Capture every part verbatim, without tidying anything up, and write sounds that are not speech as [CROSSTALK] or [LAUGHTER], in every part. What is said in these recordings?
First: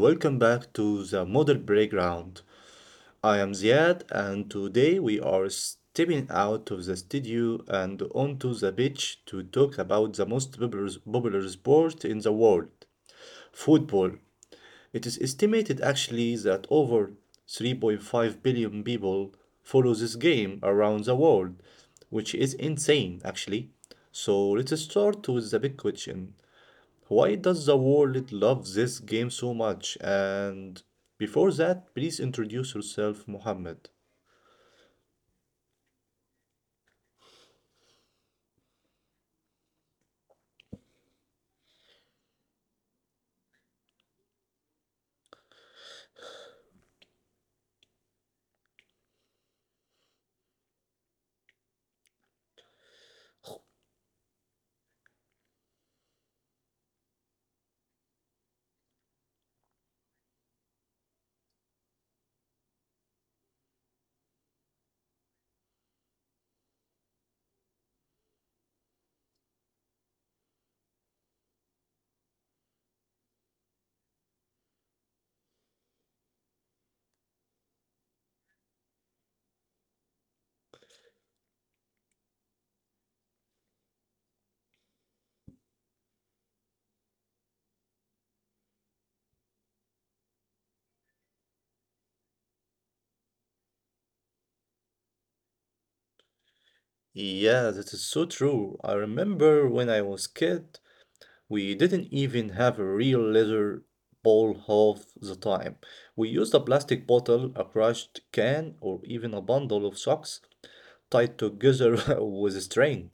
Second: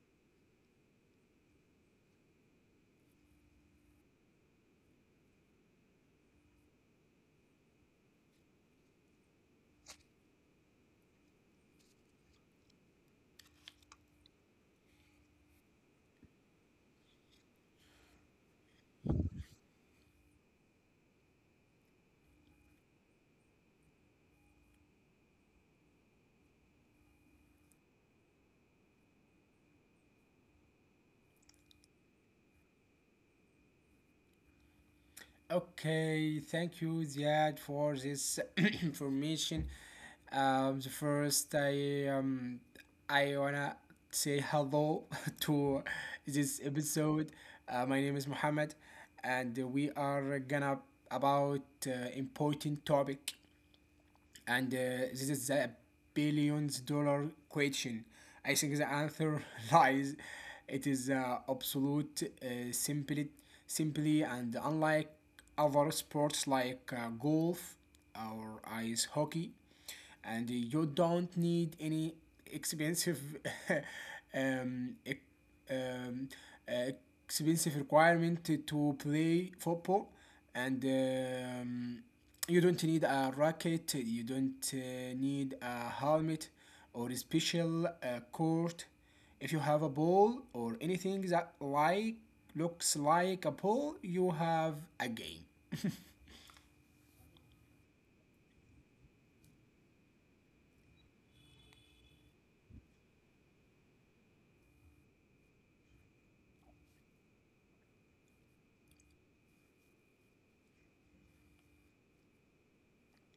welcome back to the Model Playground. I am Ziad and today we are stepping out of the studio and onto the beach to talk about the most popular, popular sport in the world, football. It is estimated actually that over three point five billion people follow this game around the world, which is insane actually. So let's start with the big question. Why does the world love this game so much? And before that, please introduce yourself, Mohammed. Okay, thank you, Ziad, for this [COUGHS] [CLEARS THROAT] information. Um, the first, I um, I wanna say hello [LAUGHS] to this episode. Uh, my name is Mohammed, and we are gonna about uh, important topic, and uh, this is a billions dollar question. I think the answer [LAUGHS] lies. It is uh, absolute, uh, simply, simply, and unlike other sports like uh, golf or ice hockey, and you don't need any expensive [LAUGHS] um, ec- um, uh, expensive requirement to- play football, and um, you don't need a racket, you don't uh, need a helmet or a special uh, court. If you have a ball or anything that like looks like a ball, you have a game. Yeah, that is so true. I remember when I was kid, we didn't even have a real leather bowl half the time. We used a plastic bottle, a crushed can, or even a bundle of socks tied together [LAUGHS] with string.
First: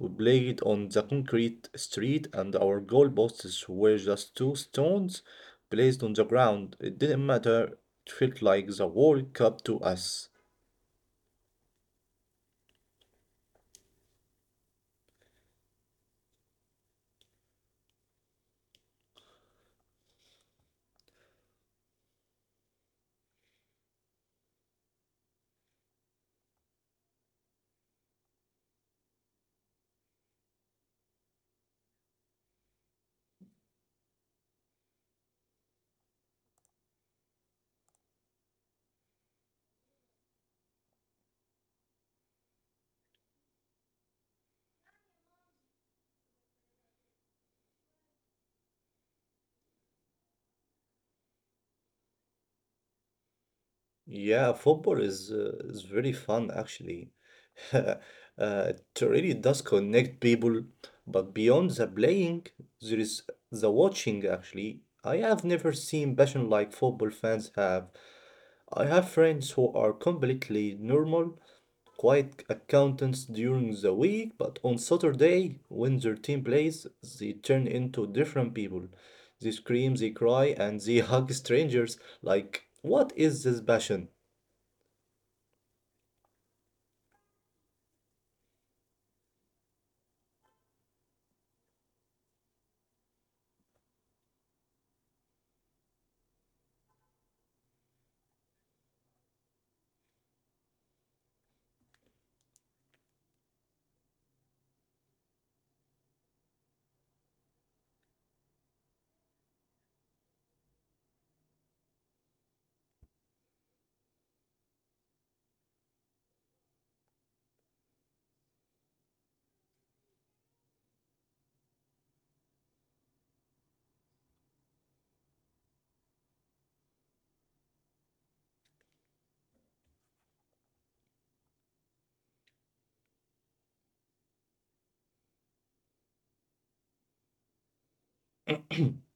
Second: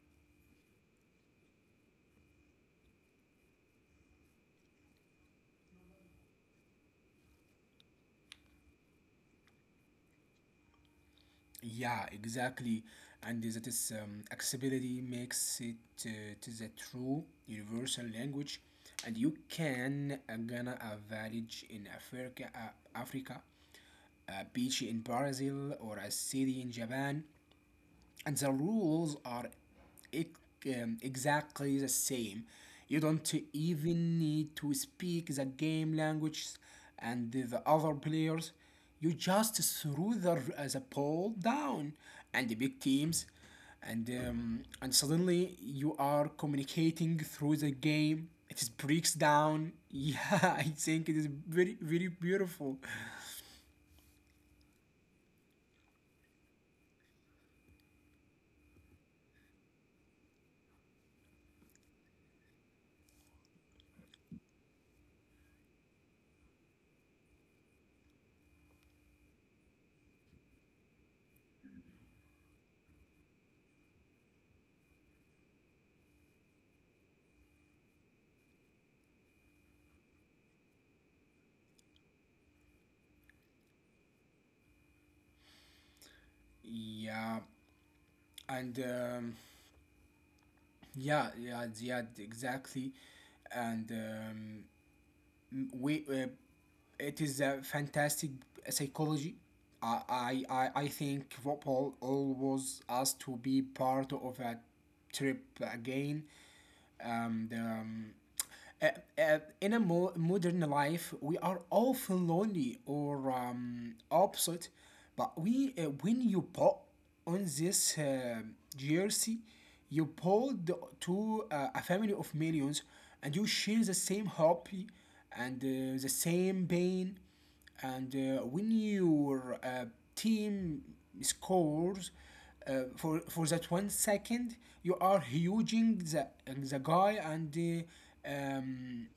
We played on the concrete street, and our goalposts were just two stones placed on the ground. It didn't matter. It felt like the World Cup to us. Yeah, exactly. And that is um, accessibility makes it uh, to the true universal language, and you can uh, gonna a village in Africa, uh, Africa, a beach in Brazil, or a city in Japan, and the rules are ex- um, exactly the same. You don't even need to speak the game language and the other players. You just threw the, uh, the ball down and the big teams, and um, and suddenly you are communicating through the game. It is breaks down. [LAUGHS] Yeah, I think it is very very beautiful. Yeah, football is uh, is very fun actually. [LAUGHS] uh, it really does connect people, but beyond the playing, there is the watching actually. I have never seen passion like football fans have. I have friends who are completely normal, quiet accountants during the week, but on Saturday, when their team plays, they turn into different people. They scream, they cry, and they [LAUGHS] hug strangers. Like, what is this passion? Yeah, and um, Yeah, yeah, yeah, exactly. And um, m- we, uh, it is a fantastic psychology. I, I, I I think football allows us to be part of a trip again. um, the, um, uh, uh, in a mo- modern life, we are often lonely or um, opposite. But we, uh, when you put on this uh, jersey, you pulled to uh, a family of millions, and you share the same hobby and uh, the same pain, and uh, when your uh, team scores, uh, for for that one second you are huging the, the guy and uh, um,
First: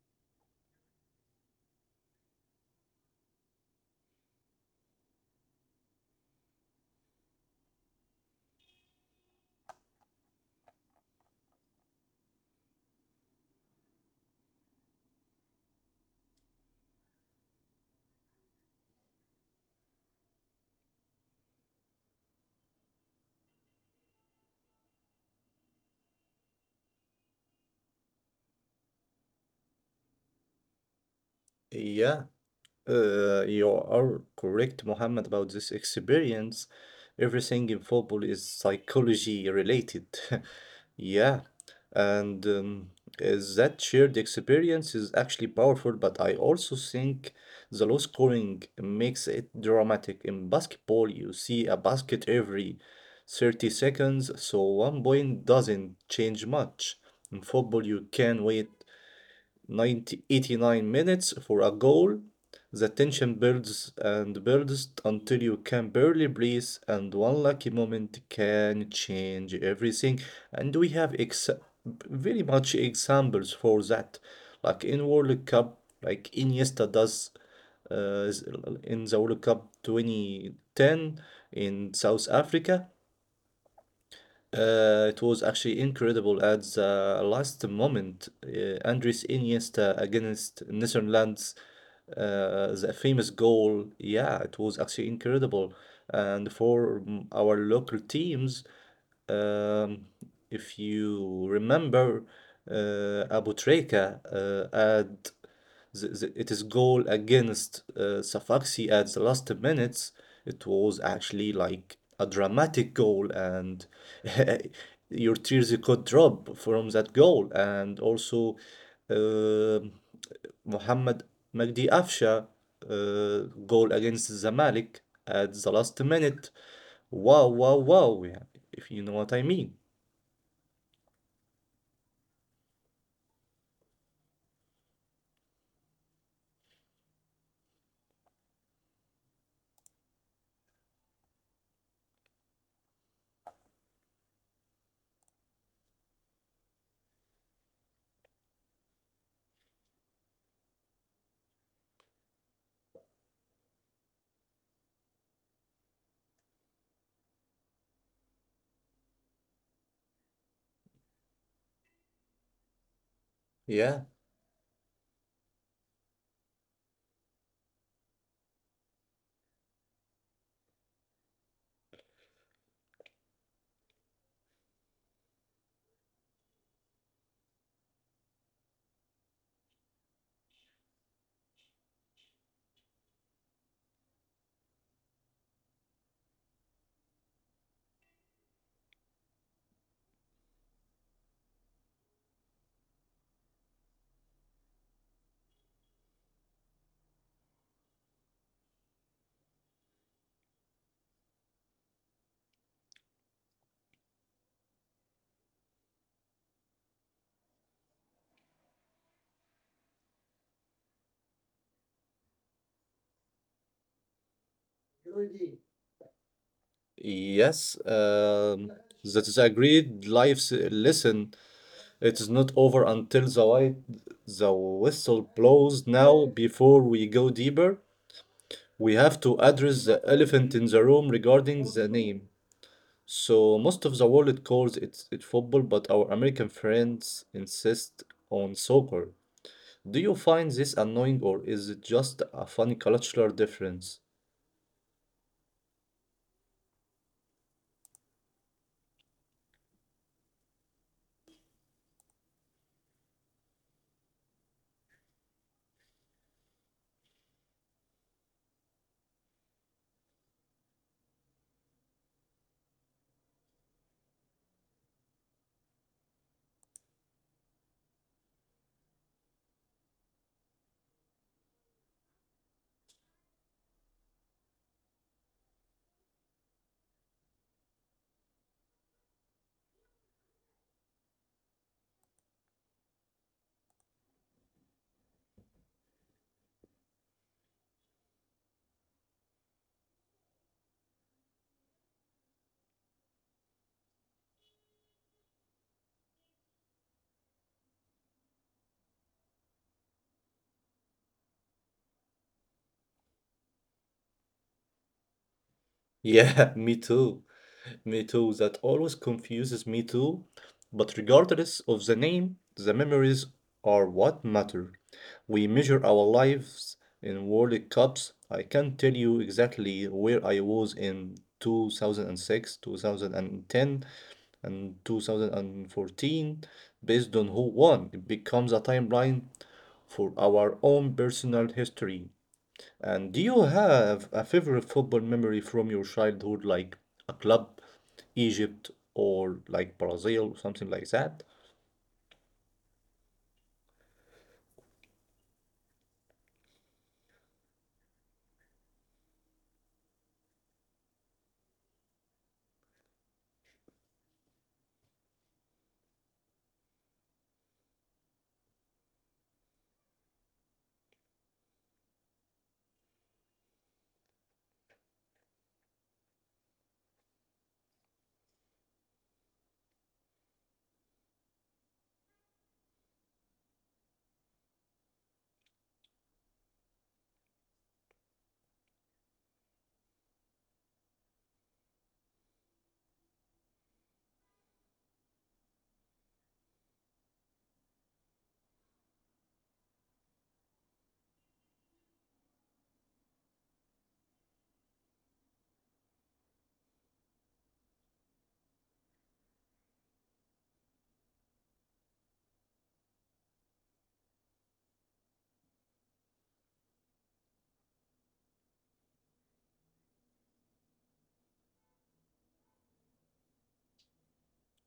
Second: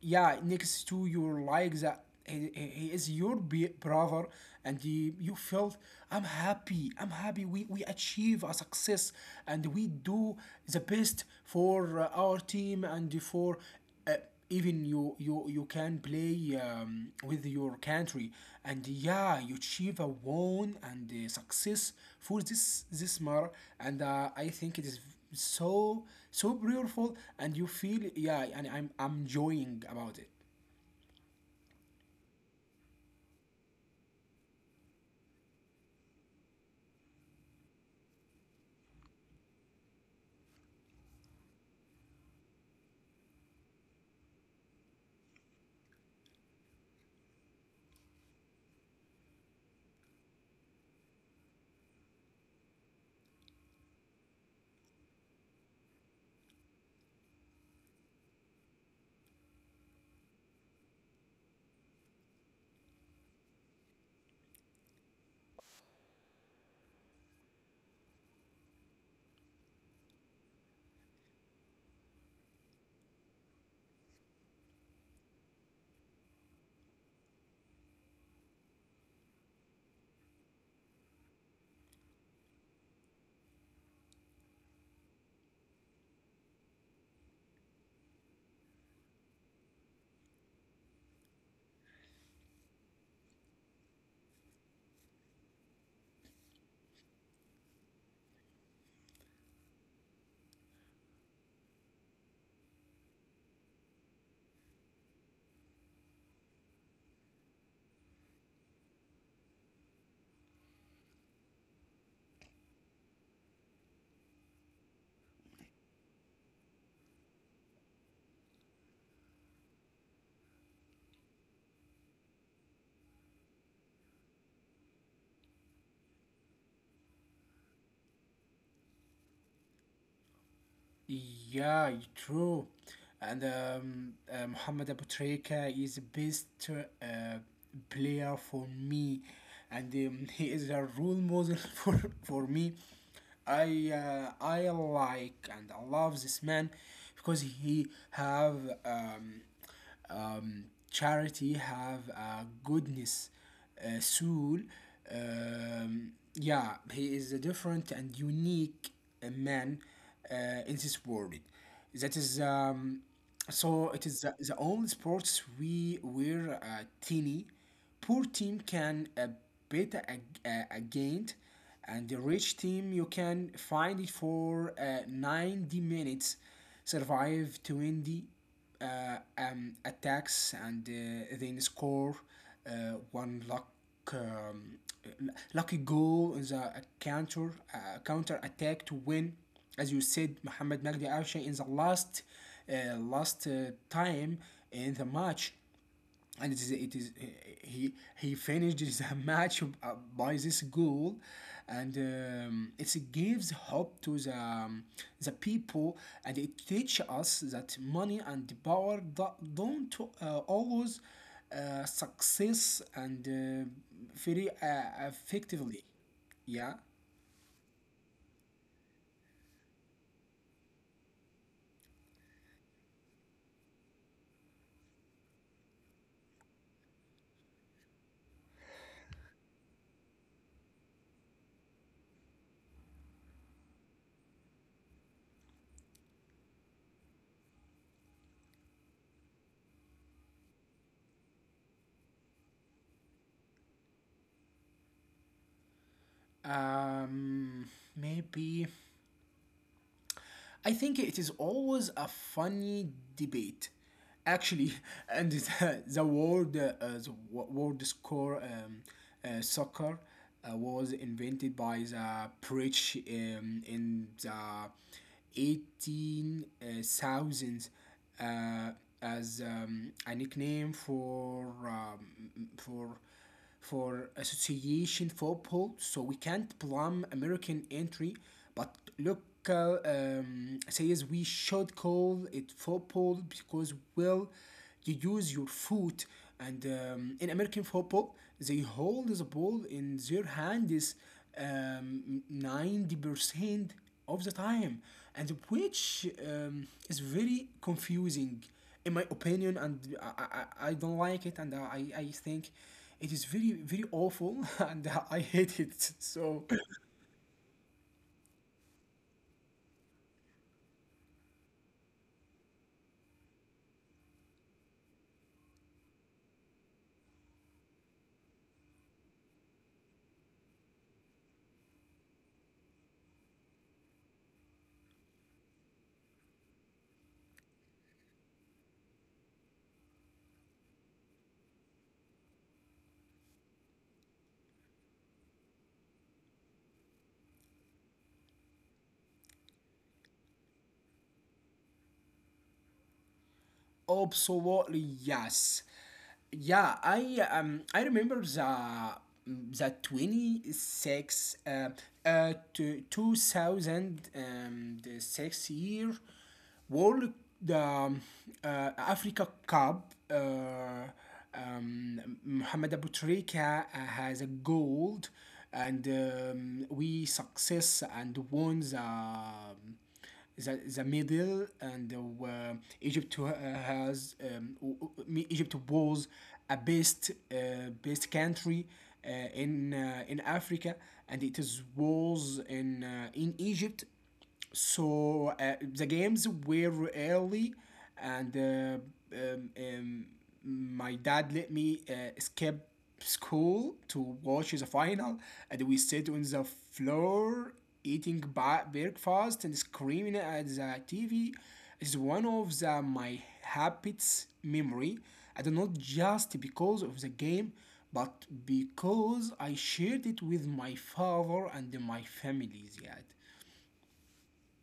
yeah, next to your like that he, he he is your be- brother and he, you felt I'm happy, I'm happy we, we achieve a success, and we do the best for uh, our team, and for uh, even you you you can play um, with your country, and yeah, you achieve a won and uh, success for this this matter. And uh, I think it is so so beautiful, and you feel, yeah, and i'm i'm enjoying about it. Yeah, uh, you are correct, Mohammed, about this experience. Everything in football is psychology related. [LAUGHS] Yeah, and um, is that shared experience is actually powerful, but I also think the low scoring makes it dramatic. In basketball, you see a basket every thirty seconds, so one point doesn't change much. In football, you can wait Ninety eighty nine minutes for a goal. The tension builds and builds until you can barely breathe, and one lucky moment can change everything. And we have ex- very much examples for that, like in World Cup, like Iniesta does uh, in the World Cup twenty ten in South Africa. Uh, it was actually incredible at the last moment. Uh, Andres Iniesta against Netherlands, uh, the famous goal. Yeah, it was actually incredible. And for mm, our local teams, um, if you remember, uh, Abu Treka uh, at the, the, its goal against uh, Safaxi at the last minutes, it was actually like a dramatic goal, and [LAUGHS] your tears could drop from that goal. And also, uh, Mohamed Magdi Afsha uh, goal against Zamalek at the last minute. Wow, wow, wow! Yeah, if you know what I mean. Yeah, true. And um, uh, Mohamed Abutreka is the best uh, player for me, and um, [LAUGHS] he is a role model [LAUGHS] for for me. I uh, I like and I love this man, because he have um, um, charity, have a goodness uh, soul. Um, yeah, he is a different and unique uh, man uh, in this world. That is um, So Yeah. it is the, the only sports we were uh, teeny poor team can uh, bet ag- uh, against, and the rich team you can find it for uh, ninety minutes, survive twenty uh, um, attacks, and uh, then score uh, one luck um, lucky goal in the uh, counter uh, counter attack to win. As you said, Mohamed Magdi Arsha in the last uh, last uh, time in the match, and it is it is he he finished his [LAUGHS] match uh, by this goal, and um, it gives hope to the um, the people, and it teaches us that money and power do- don't uh, always uh, success and uh, very uh, effectively. Yeah. Yes. Um, that is agreed. Great life lesson. It is not over until the white, the whistle blows. Now, before we go deeper, we have to address the elephant in the room regarding the name. So most of the world calls it, it football, but our American friends insist on soccer. Do you find this annoying or is it just a funny cultural difference? [LAUGHS] um, Maybe I think it is always a funny debate, actually. [LAUGHS] and the, the word uh, uh, the wo- word score um, uh, soccer uh, was invented by the British um, in the eighteen thousands, uh, as um, a nickname for um, for for association football, so we can't blame American entry. But local um, says we should call it football because, well, you use your foot. And um, In American football, they hold the ball in their hands um, ninety percent of the time, and which um, is very confusing in my opinion, and I, I, I don't like it, and I, I think it is very very awful, [LAUGHS] and I hate it. Yeah, So, me too. Me too, that always confuses me too. But regardless of the name, the memories are what matter. We measure our lives in World Cups. I can't tell you exactly where I was in two thousand six, two thousand ten, and two thousand fourteen based on who won. It becomes a timeline for our own personal history. And do you have a favorite football memory from your childhood, like a club, Egypt, or like Brazil, something like that? absolutely, yes. Yeah, I um I remember the the twenty six uh, uh to two thousand six year World um, uh, Africa Cup. uh, um, Mohamed Abu has a gold, and um, we success and won the the, the Middle, and uh, Egypt uh, has um, Egypt was a best uh, best country uh, in uh, in Africa, and it is was in uh, in Egypt, so uh, the games were early, and uh, um, um, my dad let me uh, skip school to watch the final, and we sit on the floor eating ba- breakfast and screaming at the T V. It's one of the, my happiest memory, and not just because of the game, but because I shared it with my father and my family, Ziad.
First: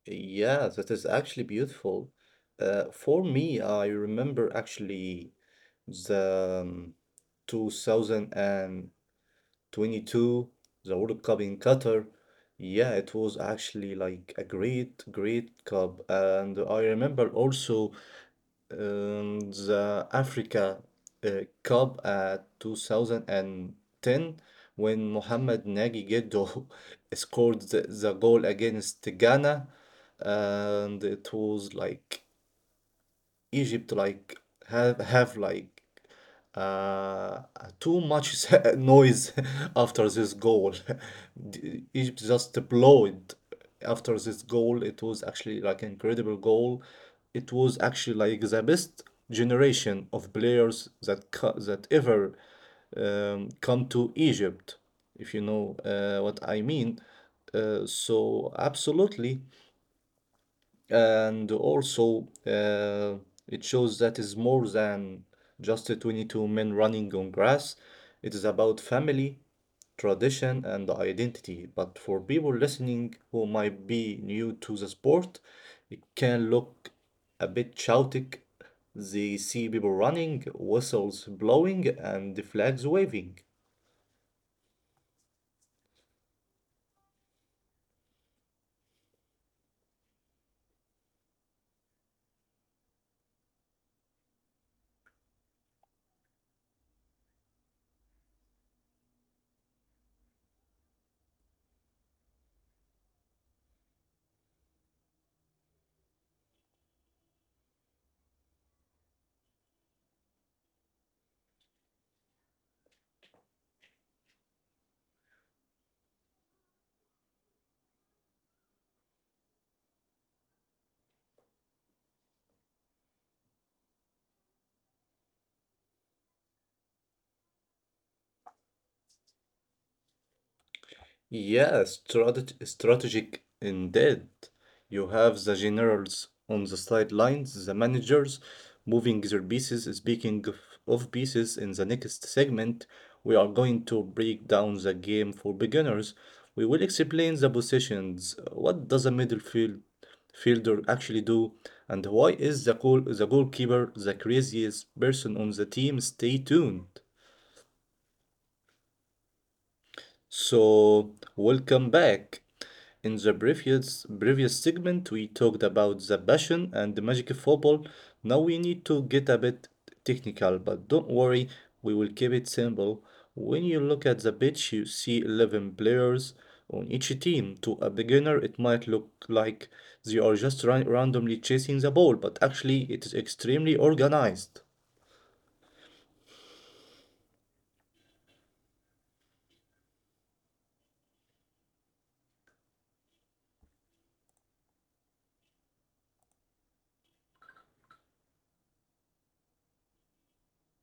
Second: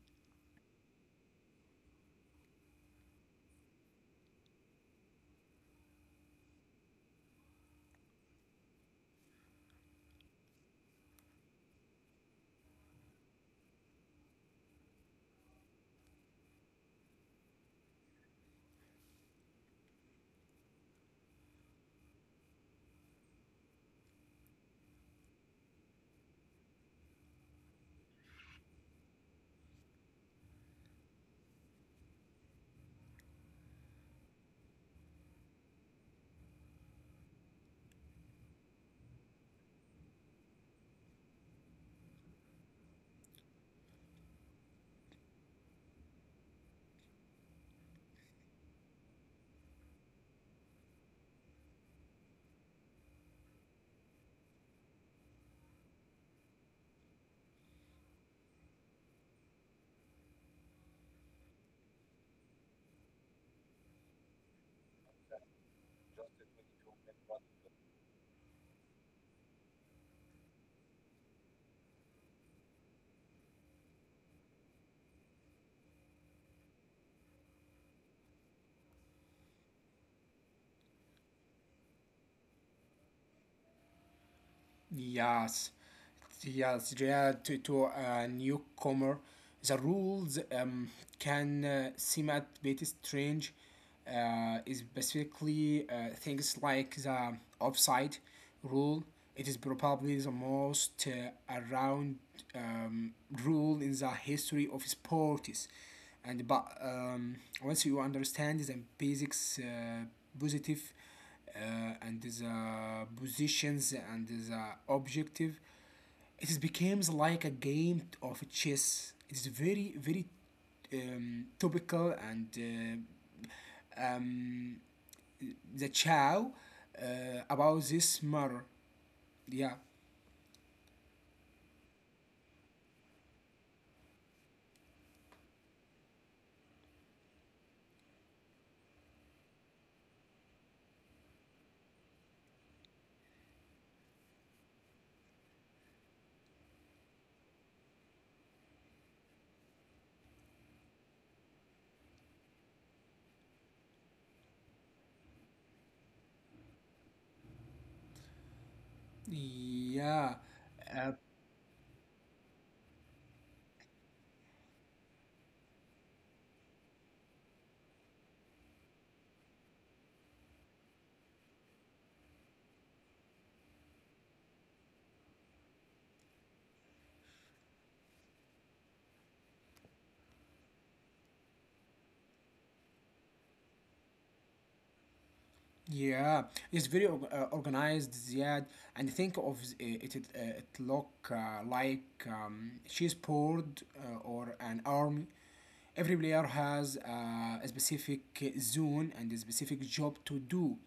Yeah, that is actually beautiful. Uh, for me, I remember actually the um, two thousand twenty-two, the World Cup in Qatar. Yeah, it was actually like a great, great cup. And I remember also um, the Africa uh, Cup at two thousand ten when Mohamed Nagi Geddo [LAUGHS] scored the, the goal against Ghana and it was like Egypt like have have like uh, too much [LAUGHS] noise [LAUGHS] after this goal. [LAUGHS] D- Egypt just blow it after this goal. It was actually like incredible goal. It was actually like the best generation of players that co- that ever um, come to Egypt, if you know uh, what I mean. Uh, so absolutely, and also, uh, it shows that is more than just the twenty-two men running on grass. It is about family, tradition, and identity. But for people listening who might be new to the sport, it can look a bit chaotic. They see people running, whistles blowing, and the flags waving. Yes, yes, yeah, to, to a newcomer, the rules um, can uh, seem a bit strange. Uh, is basically uh, things like the offside rule. It is probably the most uh, around um, rule in the history of sports. And but um, once you understand the basics, uh, positive uh, and the positions and the objective. It becomes like a game of chess. It's very very um, topical and uh, um, the chow uh, about this matter. Yeah. Yeah, strate strategic indeed. You have the generals on the sidelines, the managers moving their pieces. Speaking of, of pieces, in the next segment, we are going to break down the game for beginners. We will explain the positions. What does a middle field fielder actually do, and why is the goal the goalkeeper the craziest person on the team? Stay tuned. Yeah. Uh, So, welcome back. In the previous previous segment, we talked about the passion and the magic of football. Now we need to get a bit technical, but don't worry, we will keep it simple. When you look at the pitch, you see eleven players on each team. To a beginner, it might look like they are just ran randomly chasing the ball, but actually, it is extremely organized. Yeah, it's very org- uh, organized, Ziad, and think of z- it, it, uh, it look uh, like um, she's board uh, or an army. Every player has uh, a specific zone and a specific job to do.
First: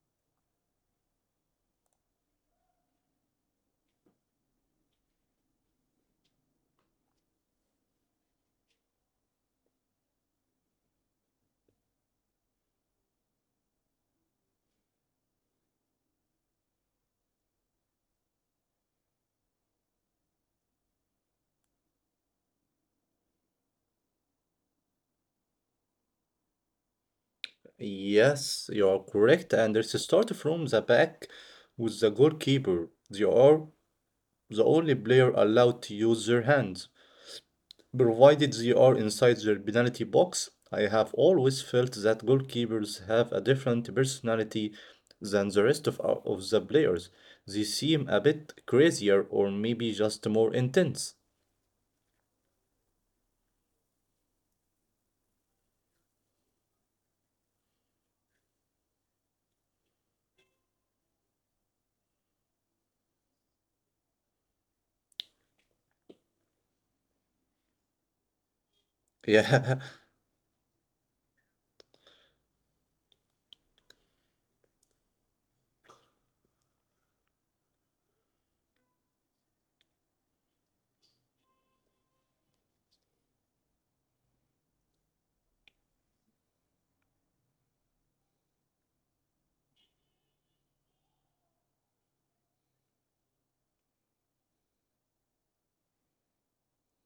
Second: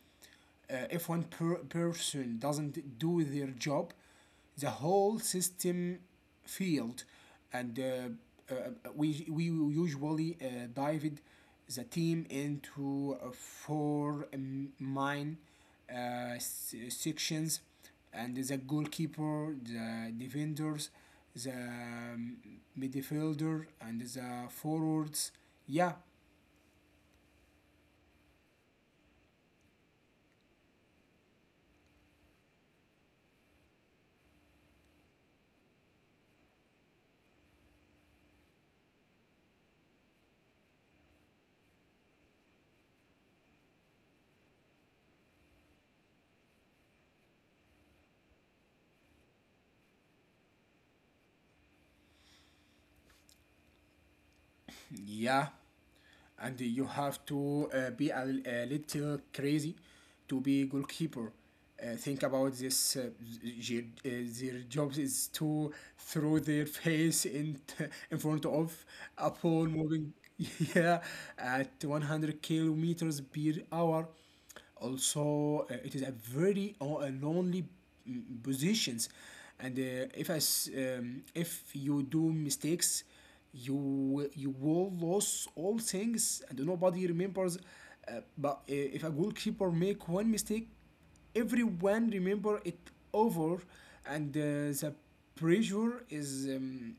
uh, If one per- person doesn't do their job, the whole system failed, and uh, uh, we we usually uh, divide the team into uh, four um, main uh, sections: and the goalkeeper, the defenders, the um, midfielder, and the forwards. Yeah. Yes, you are correct. And let's start from the back with the goalkeeper. They are the only player allowed to use their hands, provided they are inside their penalty box. I have always felt that goalkeepers have a different personality than the rest of, our- of the players. They seem a bit crazier or maybe just more intense. Yeah, and you have to uh, be a, a little crazy to be goalkeeper. Uh, think about this. Uh, j- uh, their job is to throw their face in [LAUGHS] t- in front of [LAUGHS] a ball Yeah, moving, [LAUGHS] yeah, at one hundred kilometers per hour. Also, uh, it is a very o- a lonely mm, positions, and uh, if I s um, if you do mistakes, you will- you will lose all things, and nobody remembers. Uh, but uh, if a goalkeeper make one mistake, everyone remember it over, and uh, the pressure is um,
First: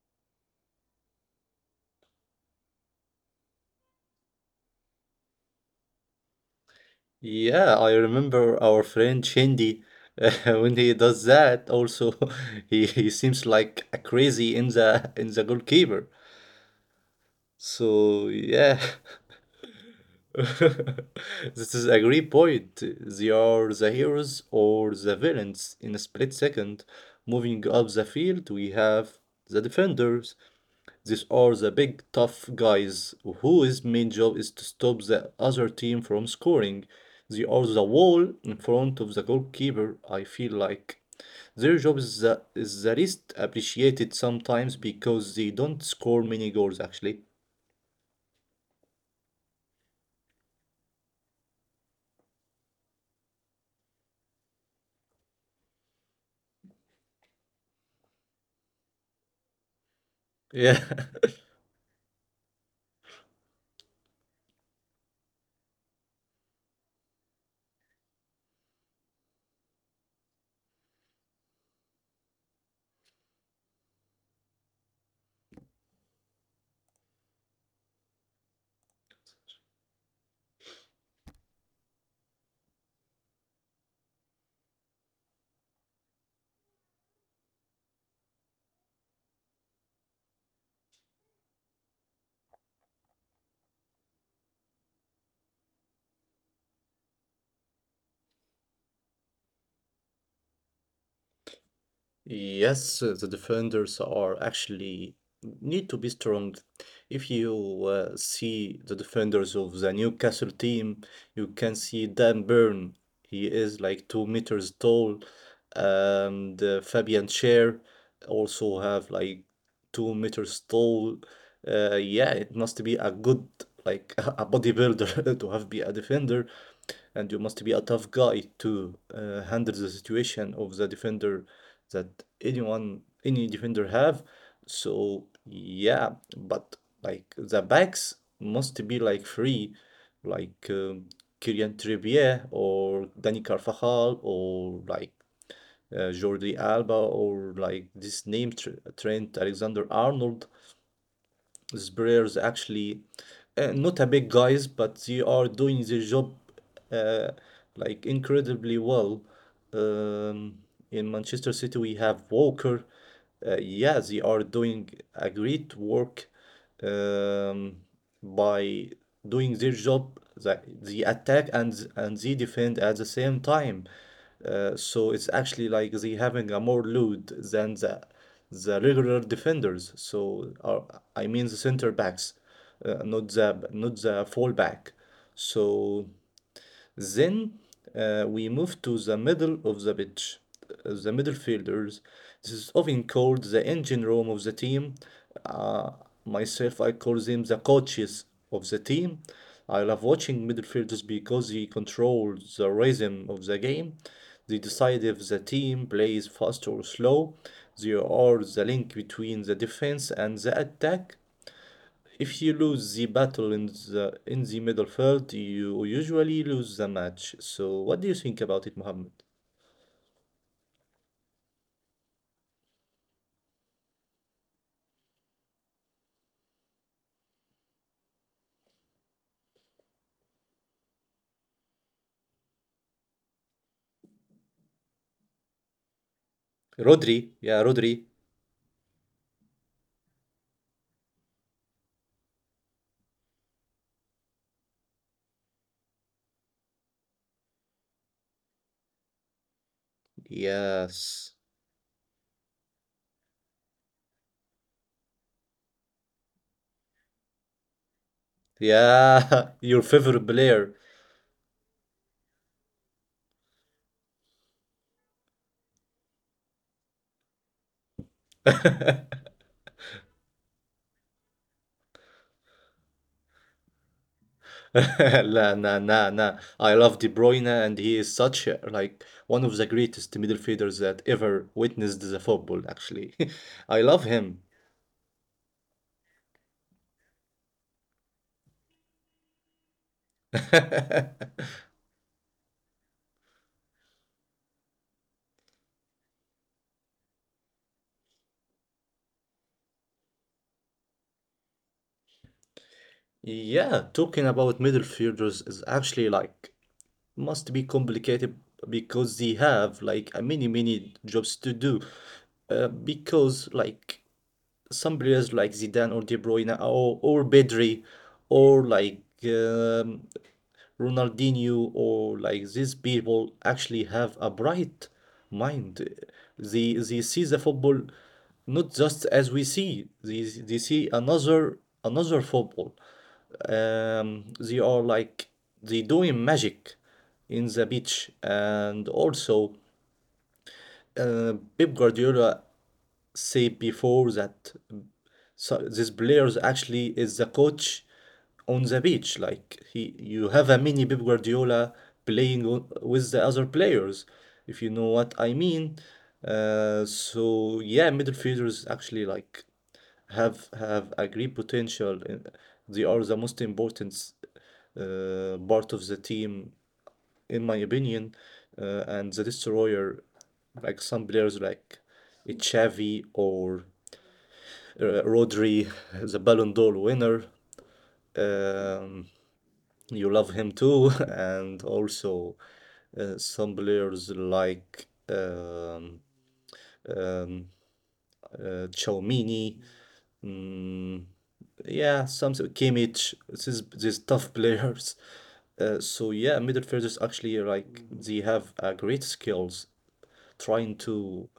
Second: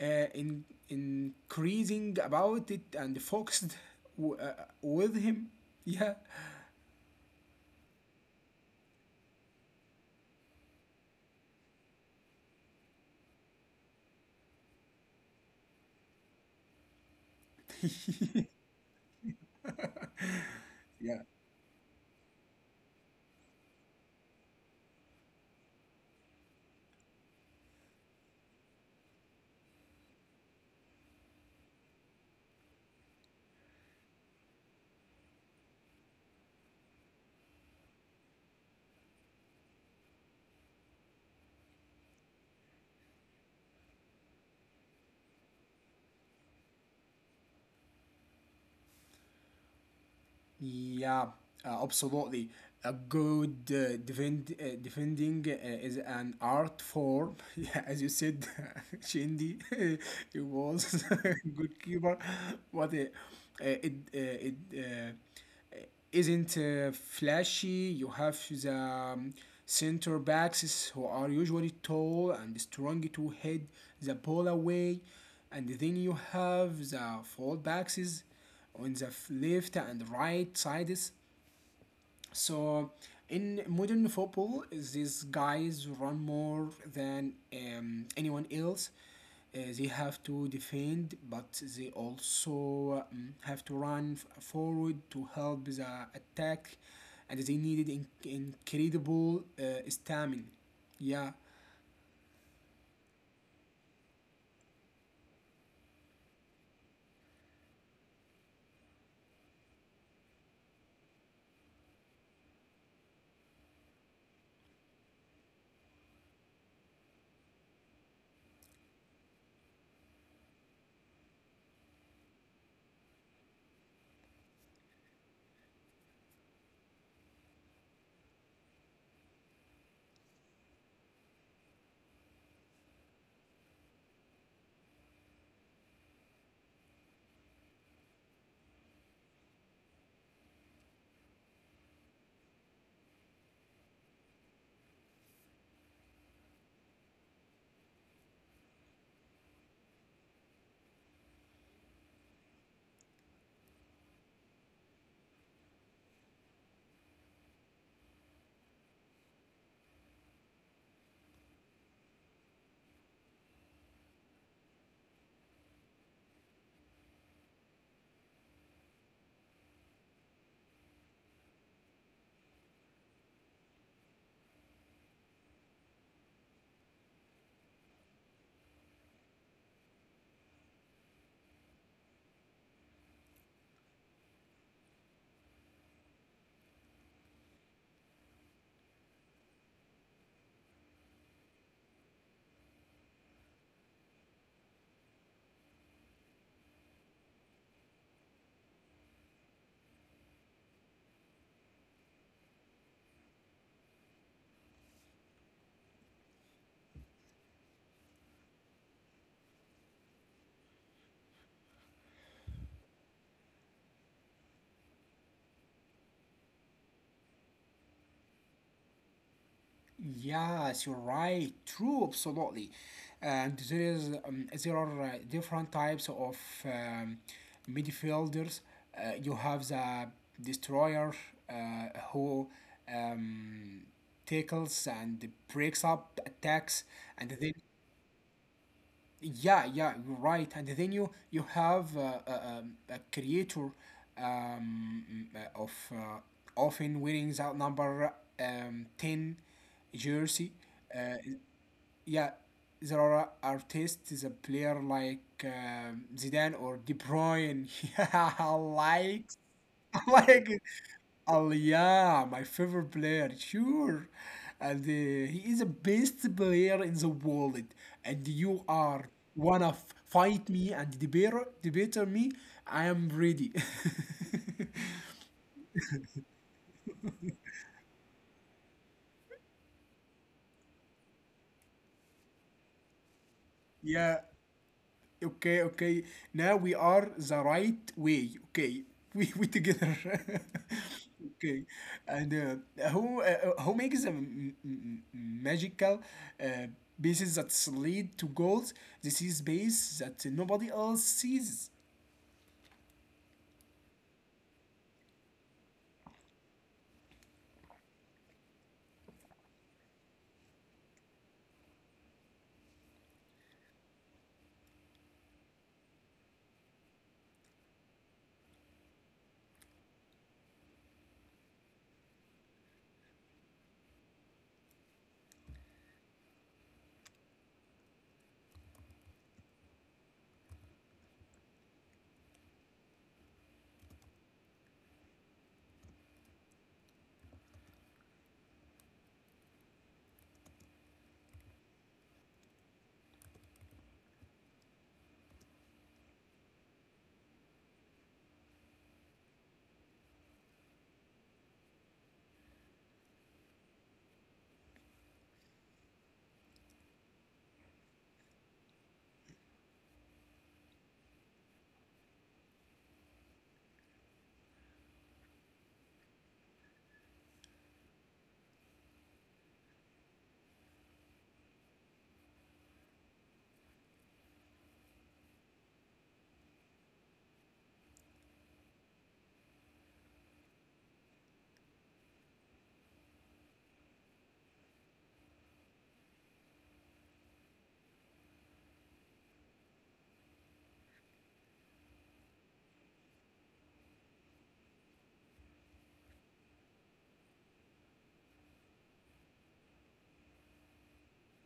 uh, in increasing about it, and focused w- uh, with him. [LAUGHS] Yeah. yeah, I remember our friend Shindy. [LAUGHS] Uh, when he does that, also [LAUGHS] he, he seems like a crazy in the in the goalkeeper. So yeah, [LAUGHS] Yeah, this is a great point. They are the heroes or the villains in a split second. Moving up the field, we have the defenders. These are the big tough guys whose main job is to stop the other team from scoring. They are the wall in front of the goalkeeper, I feel like. Their job is the, is the least appreciated sometimes because they don't score many goals actually. yeah, uh, absolutely. A good uh, defend, uh, defending uh, is an art form. [LAUGHS] Yeah, as you said, [LAUGHS] Shindy, [LAUGHS] he Yeah. was [LAUGHS] a [LAUGHS] good keeper, but uh, uh, it uh, it uh, isn't uh, flashy. You have the um, center backs who are usually tall and strong to head the ball away, and then you have the full backs on the left and right sides. So in modern football, these guys run more than um, anyone else. Uh, they have to defend, but they also um, have to run f- forward to help the attack, and they needed in- incredible uh, stamina. Yeah. Yes, uh, the defenders are actually need to be strong. If you uh, see the defenders of the Newcastle team, you can see Dan Burn. He is like two meters tall, and uh, Fabian Cher also have like two meters tall. Uh, yeah, it must be a good, like [LAUGHS] a bodybuilder [LAUGHS] to have be a defender, and you must be a tough guy to uh, handle the situation of the defender that anyone, any defender have. So yeah, but like the backs must be like free, like um, Kylian Trippier or Dani Carvajal or like uh, Jordi Alba or like this name Tr Trent Alexander-Arnold, these players actually uh, not a big guys, but they are doing their job uh, like incredibly well. Um, in Manchester City, we have Walker. Uh, yeah, they are doing a great work um, by doing their job. That they attack and and they defend at the same time. Uh, so it's actually like they having a more load than the the regular defenders. So uh, I mean the center backs, uh, not the not the full back. So then uh, we move to the middle of the pitch, uh, the midfielders. This is often called the engine room of the team. Uh, myself, I call them the coaches of the team. I love watching midfielders because they control the rhythm of the game. They decide if the team plays fast or slow. They are the link between the defense and the attack. If you lose the battle in the in the middle field, you usually lose the match. So what do you think about it, Mohammed? Yes, you're right. True, absolutely. And there is um, There are uh, different types of um, midfielders. Uh, you have the destroyer, uh, who um, tackles and breaks up attacks, Rodri, and then yeah, Rodri. yeah yeah you're right. And then you you have uh, a, a, a creator um, uh, of, uh, often winnings outnumber um, ten jersey. uh, Yes. yeah, there are artists, a player like um, Zidane or De Bruyne. [LAUGHS] Yeah, I like, Yeah, [LAUGHS] your [LAUGHS] I favorite like it. player. Oh yeah, my favorite player, sure. And uh, he is the best player in the world. And you [LAUGHS] are wanna f- fight me and debate, debate me. I am ready. La, nah, nah, nah. I love De Bruyne, and he is such a, like one of the greatest midfielders that ever witnessed the football, actually. [LAUGHS] I love [LAUGHS] Yeah. him. Okay, okay. Now we are the right way. Okay, [LAUGHS] we we together. [LAUGHS] Okay, [LAUGHS] and uh, who uh, uh, who makes a m- m- m- magical uh, bases that lead to goals? This is base that nobody else sees. Yeah, talking about midfielders is actually like must be complicated because they have like a many many jobs to do uh, because like some players like Zidane or De Bruyne or, or Pedri or like um, Ronaldinho or like these people actually have a bright mind. They they see the football not just as we see. They they see another another football. Um, they are like they doing magic in the beach and also uh, Pep Guardiola said before that so this players actually is the coach on the beach. Like he, you have a mini Pep Guardiola playing o- with the other players, if you know what I mean. Uh, so yeah, midfielders actually like have have a great potential. And they are the most important uh, part of the team in my opinion, uh, and the destroyer, like some players like Xavi or uh, Rodri, [LAUGHS] the Ballon d'Or winner. Um, you love him too, [LAUGHS] and also uh, some players like um, um, uh, Chomini, mm, yeah, something Kimmich. This is these tough [LAUGHS] players. Uh, so yeah, midfielders actually like they have uh, great skills trying to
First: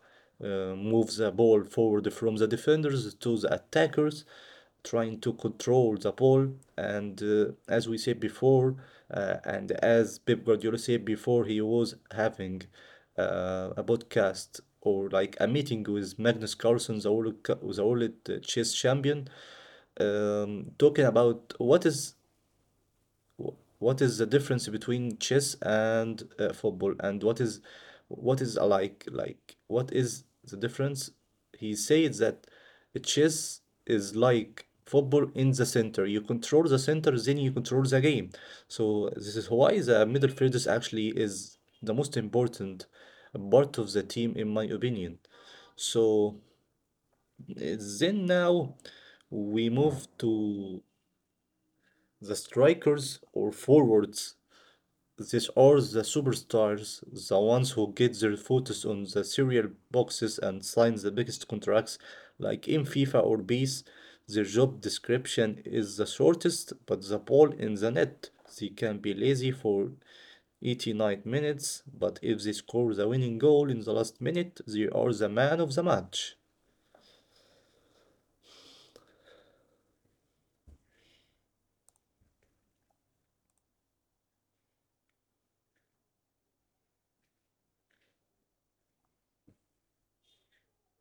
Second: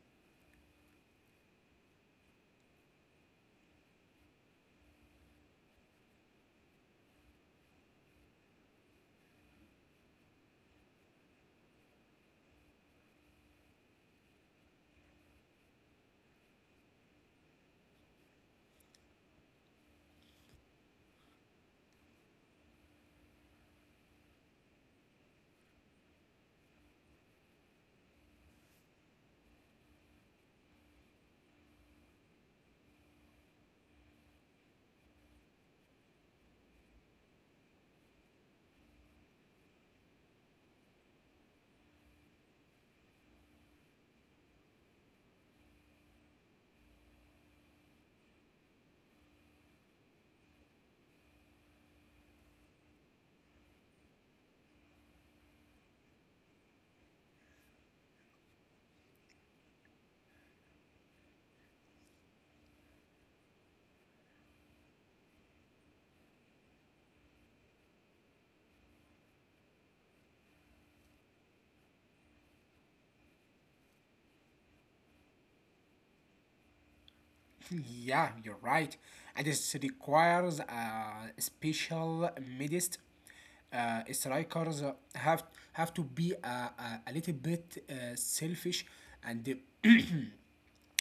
uh, move the ball forward from the defenders to the attackers trying to control the ball. And uh, as we said before, uh, and as Pep Guardiola said before, he was having uh, a podcast or like a meeting with Magnus Carlsen, the world, cu- the world uh, chess champion, um, talking about what is what is the difference between chess and uh, football? And what is what is alike? Like what is the difference? He says that chess is like football in the center. You control the center, then you control the game. So this is why the midfielders actually is the most important part of the team, in my opinion. So uh, then now we move to the strikers or forwards. These are the superstars, the ones who get their photos on the cereal boxes and sign the biggest contracts. Like in FIFA or P E S, their job description is the shortest, but the ball in the net. They can be lazy for eighty-nine minutes, but if they score the winning goal in the last minute, they are the man of the match. [LAUGHS] Yeah, you're right. And this requires a special midst. Uh, strikers uh, have have to be a, a, a little bit uh, selfish, and [CLEARS THROAT]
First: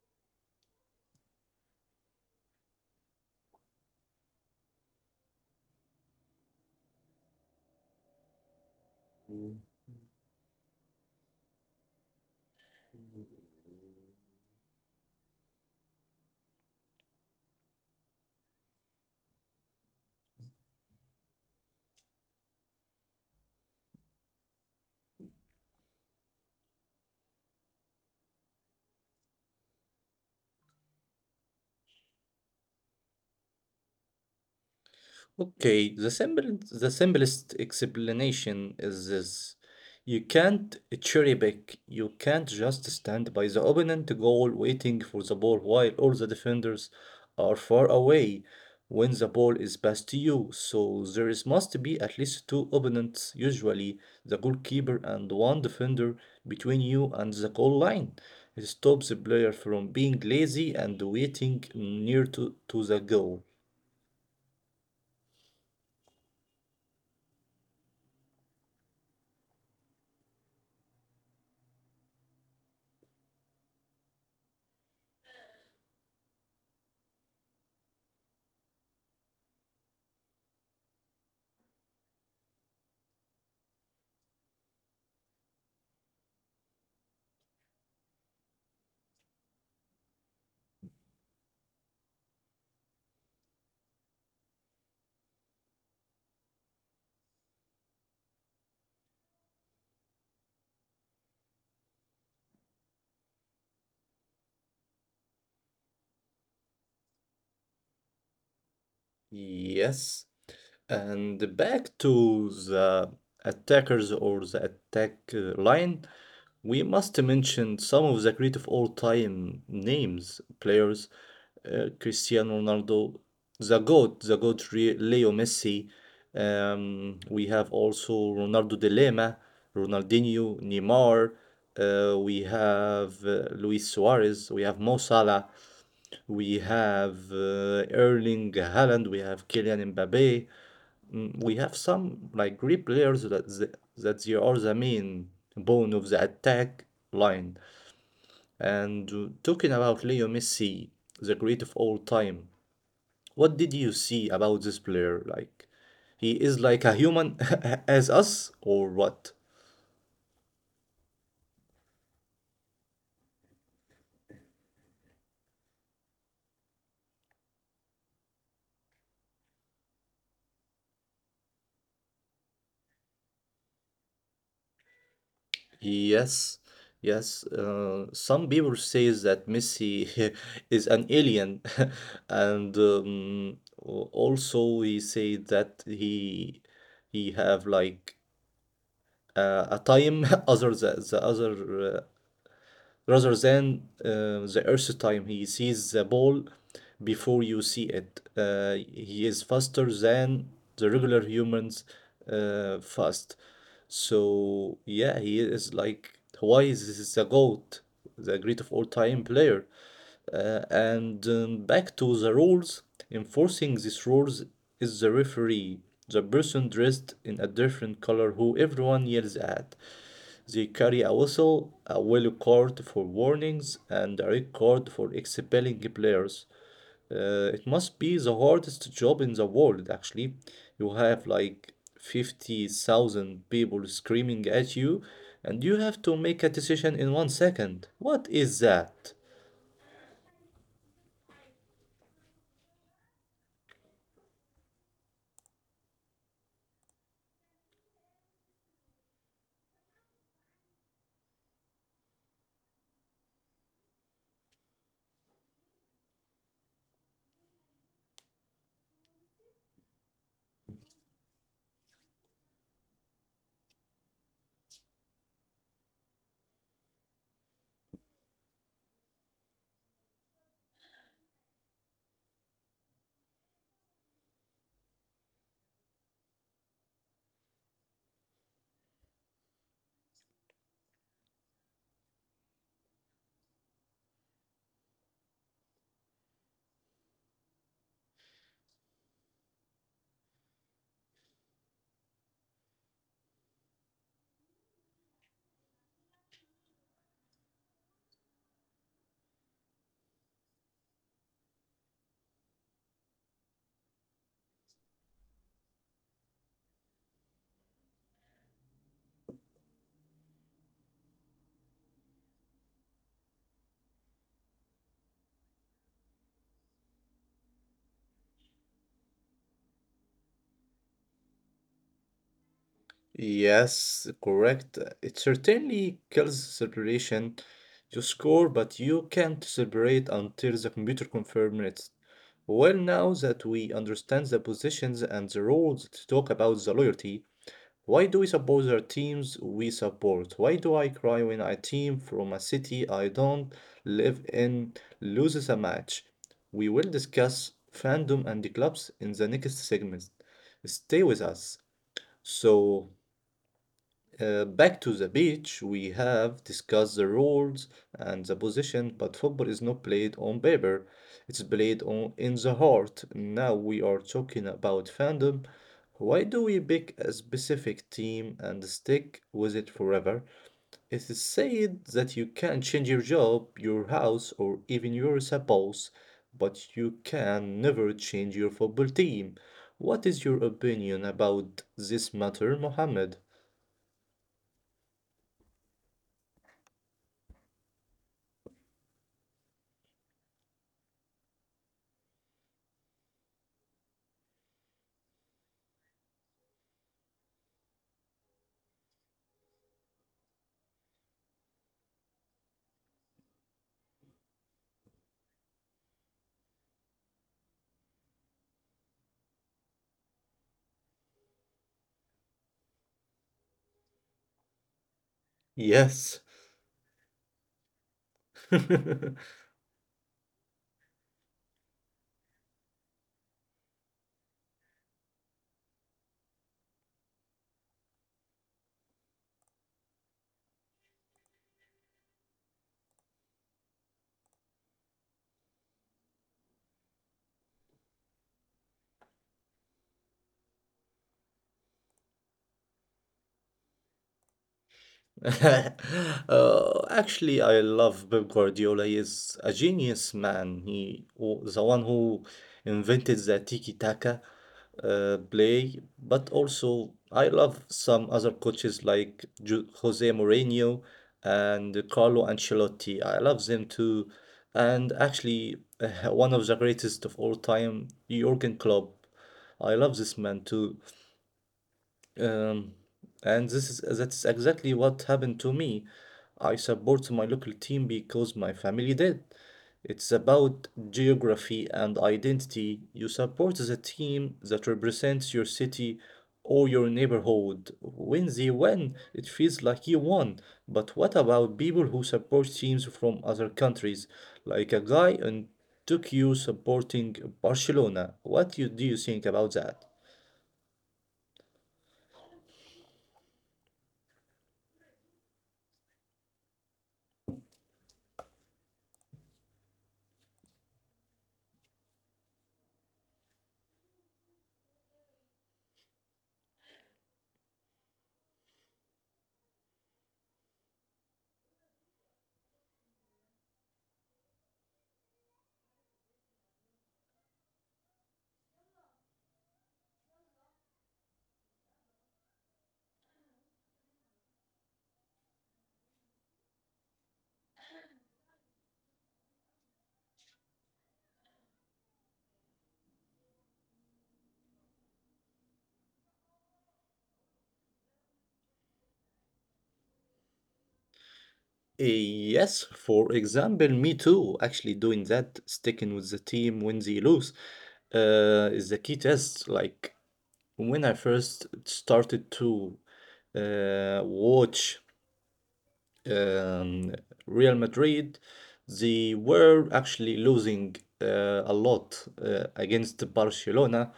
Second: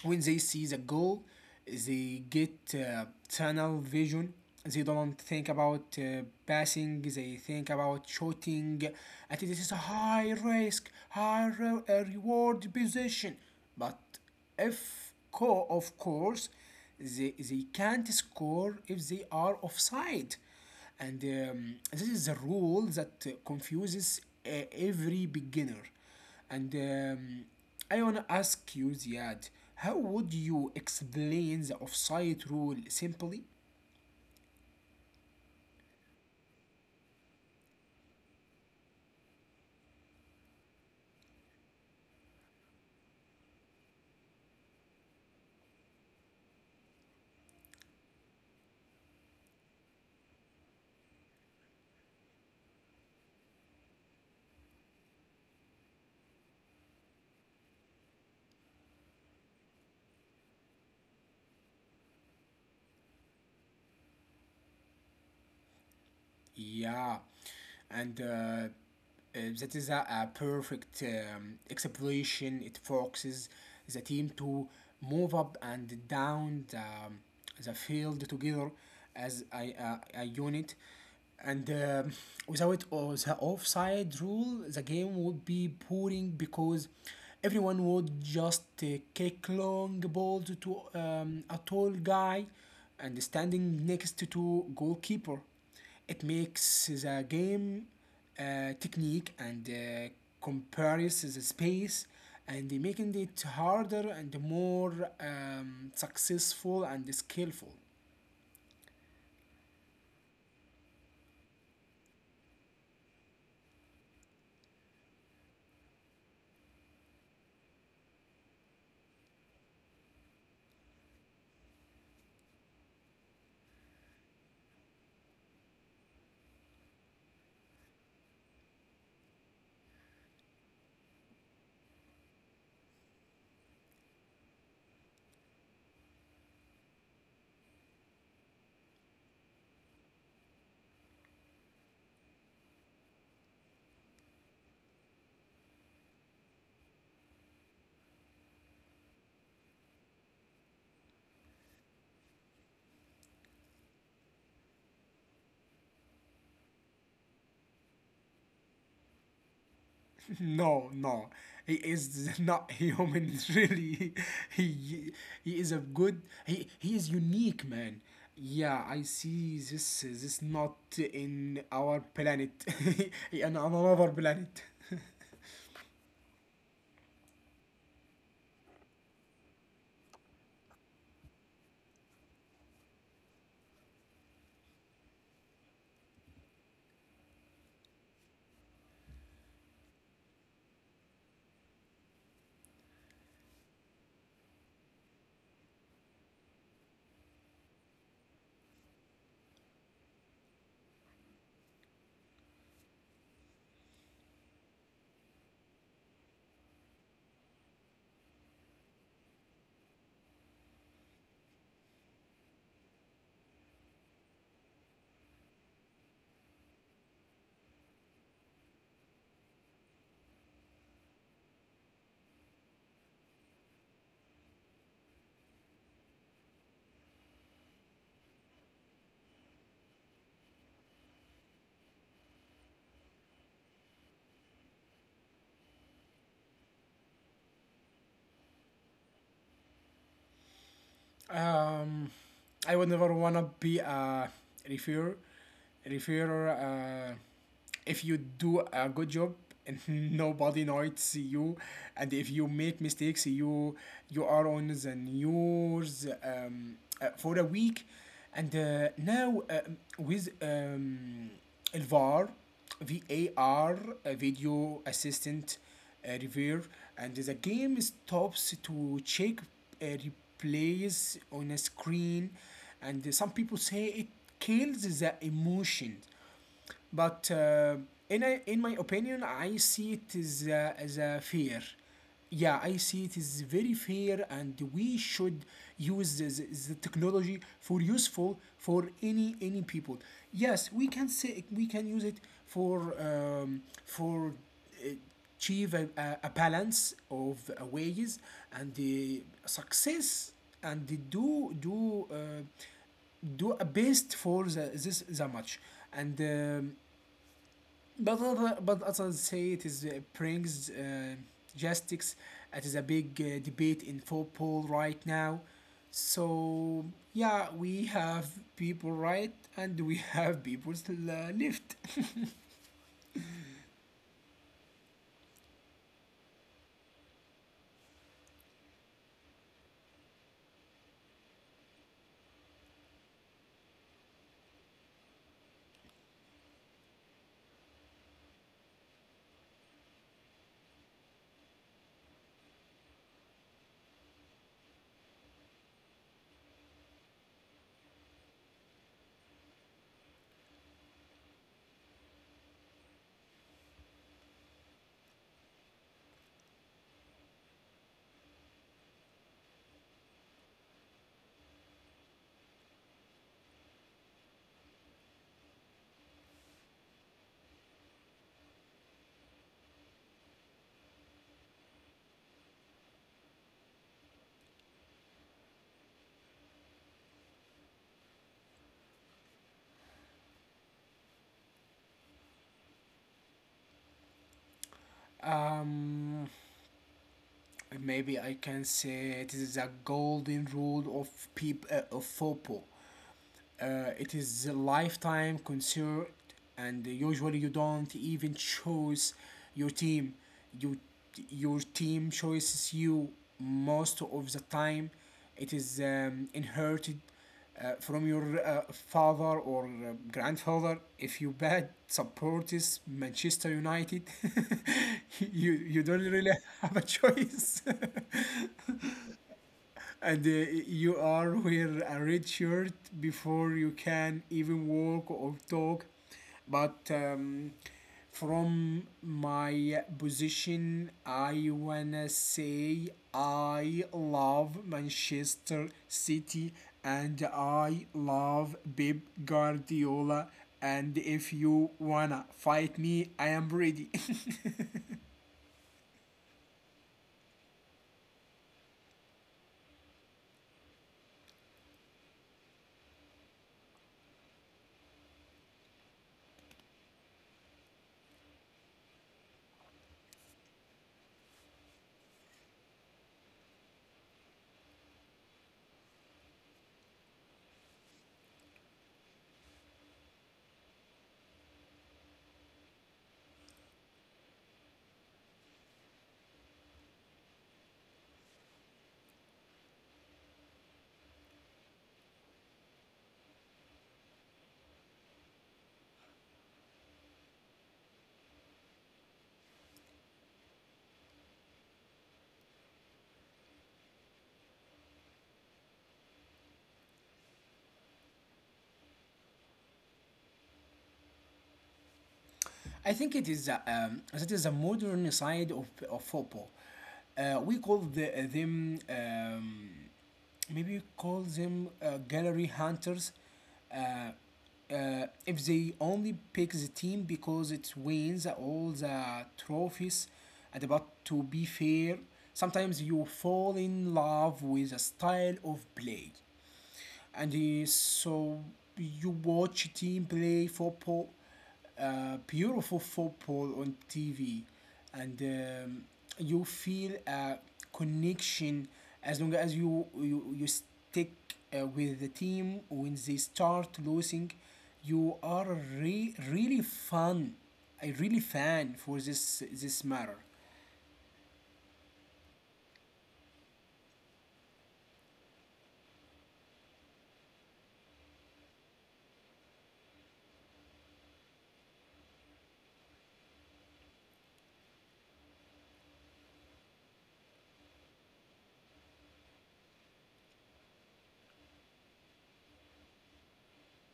when they see the goal, they get uh, tunnel vision. They don't think about uh, passing. They think about shooting. And this is a high risk, high re- uh, reward position. But if co- of course, they, they can't score if they are offside. And um, this is a rule that uh, confuses uh, every beginner. And um, I want to ask you, Ziad, how would you explain the offside rule simply? Okay, the simple, the simplest explanation is this. You can't cherry pick. You can't just stand by the opponent goal waiting for the ball while all the defenders are far away when the ball is passed to you. So there is must be at least two opponents, usually the goalkeeper and one defender between you and the goal line. It stops the player from being lazy and waiting near to, to the goal. Yeah, and uh, uh, that is a, a perfect um, exploration. It focuses the team to move up and down the, um, the field together as a, a, a unit. And um without o- the offside rule, the game would be boring, because everyone would just uh, kick long balls to um, a tall guy and standing next to goalkeeper. It makes the game uh, technique and uh, compares the space and making it harder and more um, successful and skillful. [LAUGHS] Yes. And back to the attackers or the attack uh, line, we must mention some of the great of all time names, players, uh, Cristiano Ronaldo, the GOAT, the GOAT Re- Leo Messi. Um, we have also Ronaldo de Lima, Ronaldinho, Neymar. Uh, we have uh, Luis Suarez. We have Mo Salah. We have uh, Erling Haaland, we have Kylian Mbappe. Mm, we have some like great players that they, that they are the main bone of the attack line. And uh, talking about Leo Messi, the great of all time, what did you see about this player? Like, he is like a human [LAUGHS] as us, or what? No, no, he is not human. [LAUGHS] Really, he he is a good. He he is unique, man. Yeah, I see this. This not in our planet, [LAUGHS] in another planet. Yes, yes. Uh, some people says that Messi [LAUGHS] is an alien, [LAUGHS] and um, al- also he say that he he have like uh, a time [LAUGHS] other than the other uh, rather than uh, the first time he sees the ball before you see it. Uh, he is faster than the regular humans uh, fast. So yeah, he is like why is this the GOAT, the great of all time player. Uh, and um, Back to the rules, enforcing these rules is the referee, the person dressed in a different color who everyone yells at. They carry a whistle, a yellow card for warnings, and a red card for expelling players. Uh, it must be the hardest job in the world, actually. You have like fifty thousand people screaming at you, and you have to make a decision in one second. What is that? Um, I would never wanna be a referrer. Referrer. Uh, if you do a good job and [LAUGHS] nobody notes you, and if you make mistakes, you you are on the news um, uh, for a week. And uh, now um with um, الفار V A R, uh, video assistant uh, review, and the game stops to check uh, replays on a screen, and some people say it kills the emotion, but uh, in a, in my opinion, I see it as a, as a fair. Yeah, I see it as very fair, and we should use the, the technology for useful for any any people. Yes, we can say we can use it for um, for uh, achieve a, a, a balance of uh, ways and the success and the do do uh, do a best for the, this the match and um, but other, but others say it is uh, brings uh, justice. It is a big uh, debate in football right now. So yeah, we have people right, and we [LAUGHS] have people still uh, left. Yes, correct. It certainly kills celebration. You score, but you can't celebrate until the computer confirms it. Well, now that we understand the positions and the rules to talk about the loyalty, why do we support the teams we support? Why do I cry when a team from a city I don't live in loses a match? We will discuss fandom and the clubs in the next segment. Stay with us. So, uh, back to the beach, we have discussed the rules and the position, but football is not played on paper. It's played on in the heart. Now we are talking about fandom. Why do we pick a specific team and stick with it forever? It is said that you can change your job, your house, or even your spouse, but you can never change your football team. What is your opinion about this matter, Mohammed? Um, Maybe I can say it is a golden rule of peop- uh, of football. Uh, it is a lifetime concert, and usually you don't even choose your team. You, your team chooses you most of the time. It is um, inherited uh, from your uh, father or uh, grandfather. If you dad supporters Manchester United, [LAUGHS] you you don't Yes, really have a choice. [LAUGHS] [LAUGHS] And uh, you are wear a red shirt before you can even walk or talk. But um, from my position, I wanna say I love Manchester City and I love Pep Guardiola. And if you wanna fight me, I am ready. [LAUGHS] Uh, actually, I love Pep Guardiola. He is a genius man. He w- the one who invented the tiki taka uh, play, but also I love some other coaches like Ju Jose Mourinho and Carlo Ancelotti. I love them too. And actually, [LAUGHS] one of the greatest of all time, Jurgen Klopp. I love this man too. Um, and this is That's exactly what happened to me. I support my local team because my family did. It's about geography and identity. You support the team that represents your city or your neighborhood. When they win, it feels like you won. But what about people who support teams from other countries? Like a guy in Tokyo supporting Barcelona. What you, do you think about that? I think it is a, um, that is a modern side of, of football. Uh, we call the, uh, them um, maybe we call them uh, gallery hunters. Uh, if they only pick the team because it wins all the trophies, and about to be fair, sometimes you fall in love with a style of play and uh, so you watch team play football, uh, beautiful football on T V, and um, you feel a connection as long as you you, you stick uh, with the team. When they start losing, you are re- really fun, a really fan for this this matter. Yes, for example, me too. Actually, doing that, sticking with the team when they lose, uh, is the key test. Like when I first started to uh, watch um, Real Madrid, they were actually losing uh, a lot uh, against Barcelona.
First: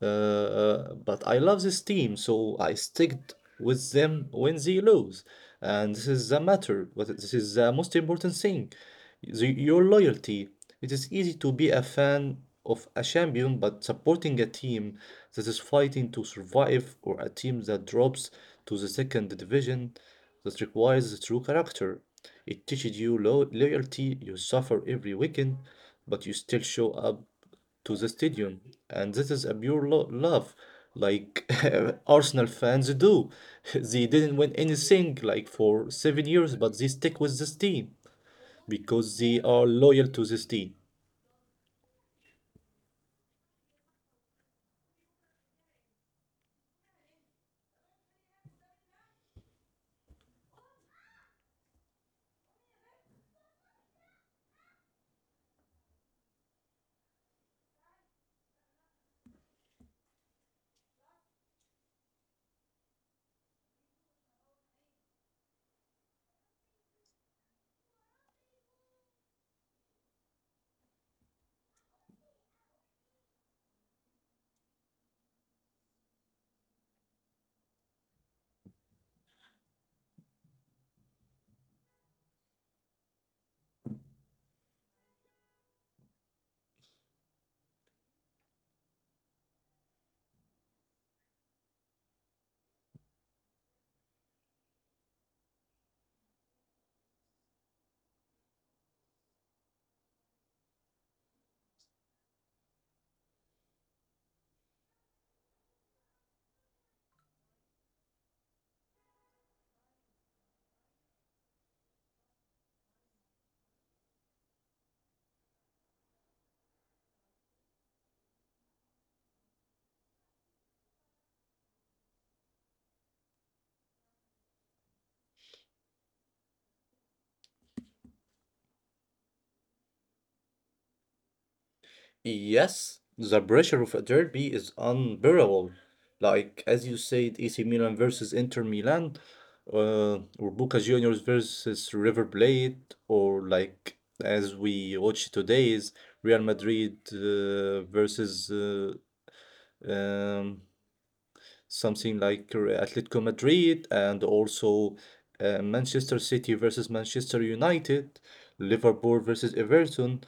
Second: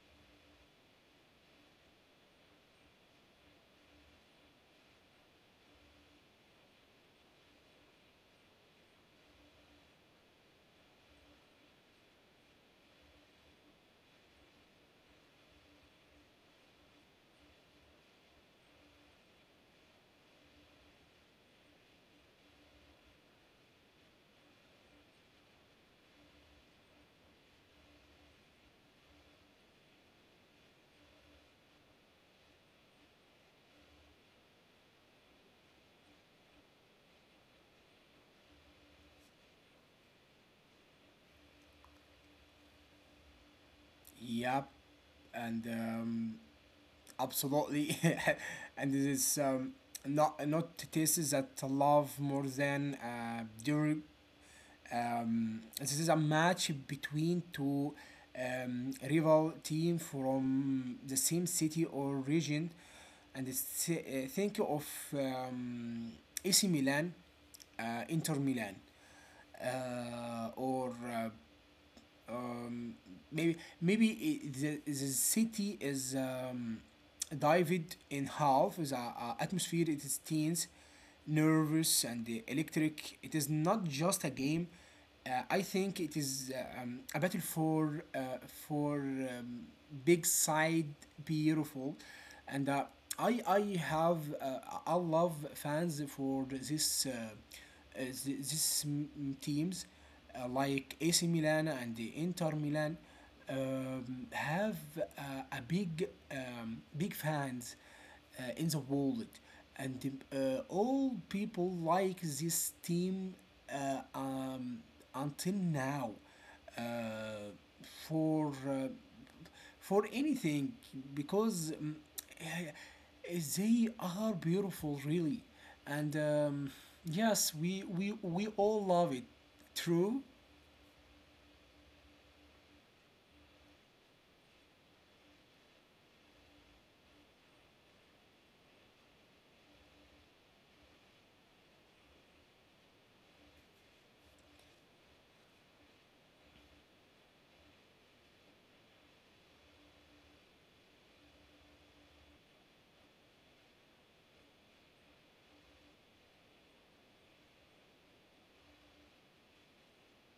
Uh, uh, but I love this team, so I sticked with them when they lose. And this is the matter, but this is the most important thing. The, your loyalty. It is easy to be a fan of a champion, but supporting a team that is fighting to survive or a team that drops to the second division that requires true character. It teaches you lo- loyalty, you suffer every weekend, but you still show up to the stadium. And this is a pure lo- love, like [LAUGHS] Arsenal fans do. [LAUGHS] They didn't win anything like for seven years, but they stick with this team because they are loyal to this team. Yep, and. Um, absolutely. [LAUGHS] And it is um, not not tastes that love more than uh, during um, this is a match between two um, rival team from the same city or region, and it's, uh, think of um, A C Milan, uh, Inter Milan, uh, or uh, um, maybe maybe it, the, the city is um, divided in half. The uh, uh, atmosphere it is tense, nervous, and uh, electric. It is not just a game. Uh, I think it is uh, um, a battle for uh, for um, big side beautiful, and uh, I I have uh, I love fans for this uh, uh, th- this mm, teams uh, like A C Milan and the Inter Milan, um, have uh, a big, um, big fans uh, in the world, and uh, all people like this team uh, um, until now, uh, for uh, for anything, because um, eh, they are beautiful really, and um, yes, we, we we all love it, true. Yes, the pressure of a derby is unbearable. Like as you said, A C Milan versus Inter Milan, uh, or Boca Juniors versus River Plate, or like as we watch today is Real Madrid uh, versus uh, um, something like Re- Atletico Madrid, and also uh, Manchester City versus Manchester United, Liverpool versus Everton.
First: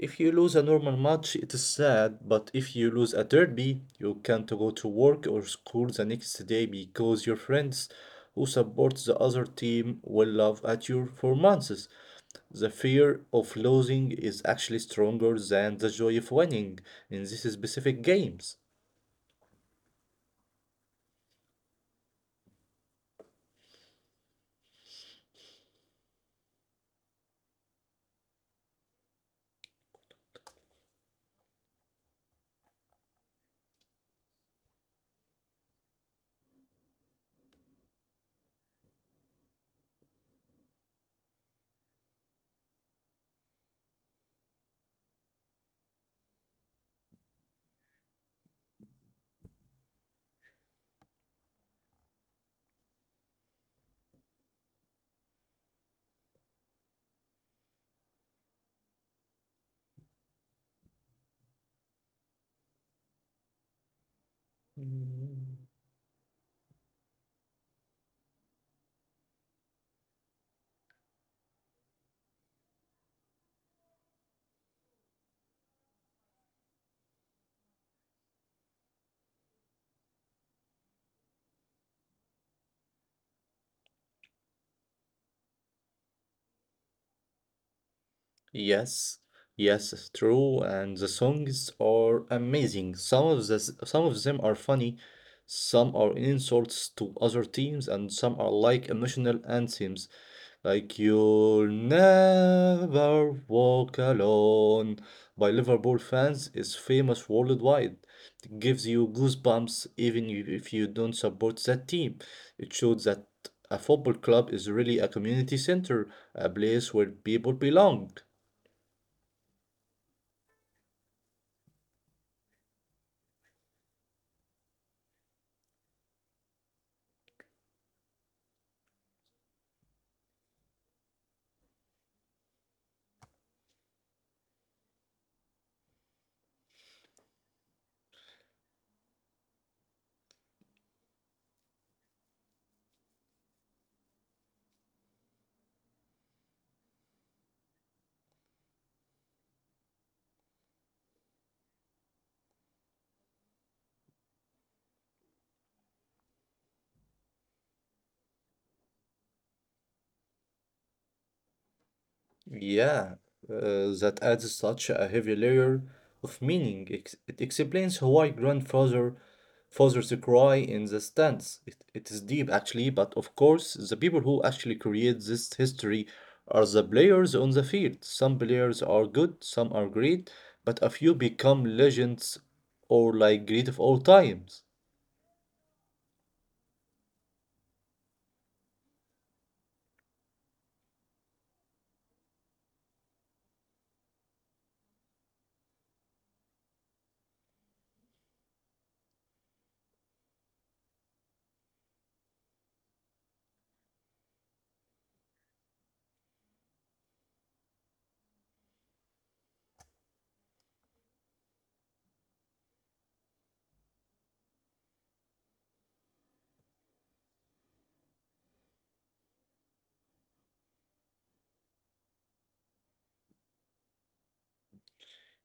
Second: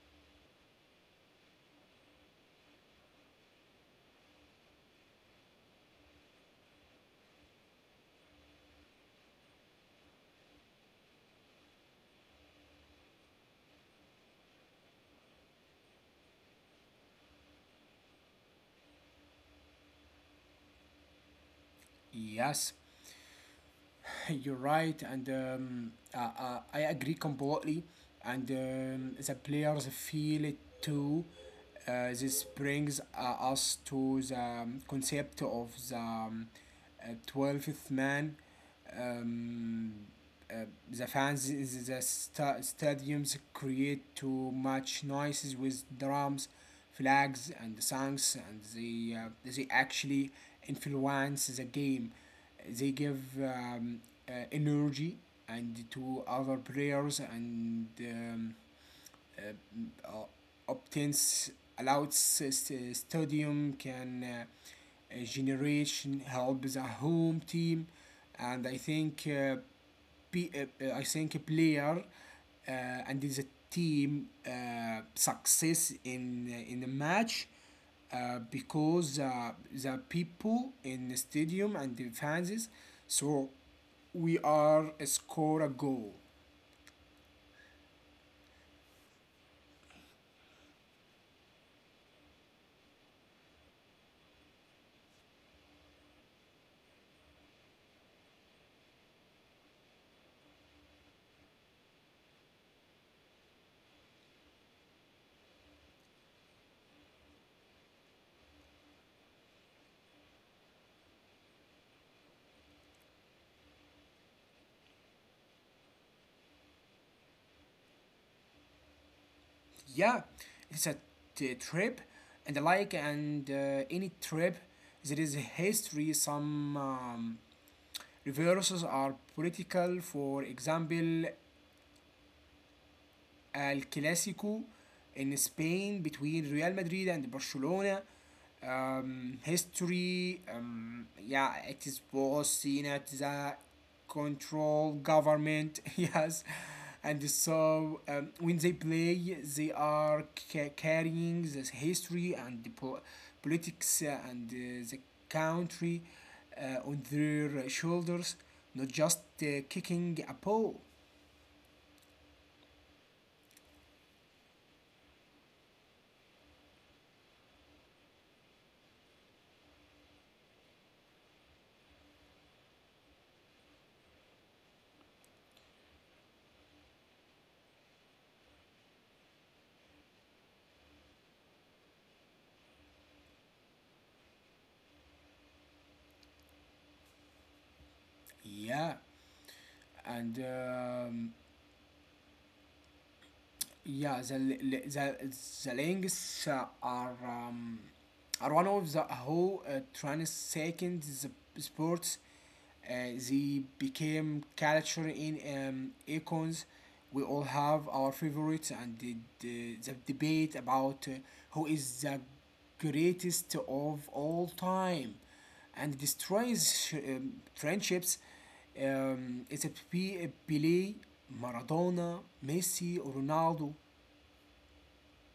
If you lose a normal match, it is sad, but if you lose a derby, you can't go to work or school the next day because your friends who support the other team will laugh at your performances. The fear of losing is actually stronger than the joy of winning in these specific games. Yes, [LAUGHS] you're right, and um, I, I, I agree completely, and um, the players feel it too. Uh, this brings uh, us to the um, concept of the um, uh, twelfth man. um, Uh, the fans in the sta- stadiums create too much noises with drums, flags, and songs, and they uh, they actually influence the game. They give um, uh, energy and to other players, and um, uh, uh, obtains allowed stadium can uh, uh, generation help the home team. And I think. Uh, P- uh, uh, I think a player uh, and the team uh, success in uh, in the match uh, because uh, the people in the stadium and the fans, so we are uh, score a goal. Yes, yes, it's true. And the songs are amazing. Some of the, some of them are funny, some are insults to other teams, and some are like emotional anthems. Like You'll Never Walk Alone by Liverpool fans is famous worldwide. It gives you goosebumps even you- if you don't support that team. It shows that a football club is really a community center, a place where people belong. Yeah, it's a t- trip, and like and uh, any trip there is history. Some um, reverses are political, for example الكلاسيكو in Spain between Real Madrid and Barcelona. Um, history, um, yeah, it is was seen as a control government. [LAUGHS] Yes. And so um, when they play, they are ca- carrying this history and the po- politics, uh, and uh, the country uh, on their shoulders, not just uh, kicking a ball. Yeah, uh, that adds such a heavy layer of meaning. Ex- It explains why grandfather fathers cry in the stands. It, it is deep actually, but of course, the people who actually create this history are the players on the field. Some players are good, some are great, but a few become legends or like great of all times. Yeah, and um, Yeah, the the the, the links uh, are, um, are one of the who uh, transcend the sports. Uh, they became culture in um, icons. We all have our favorites, and the, the, the debate about uh, who is the greatest of all time and destroys um, friendships. Um, it's a P- Pele, Maradona, Messi, or Ronaldo.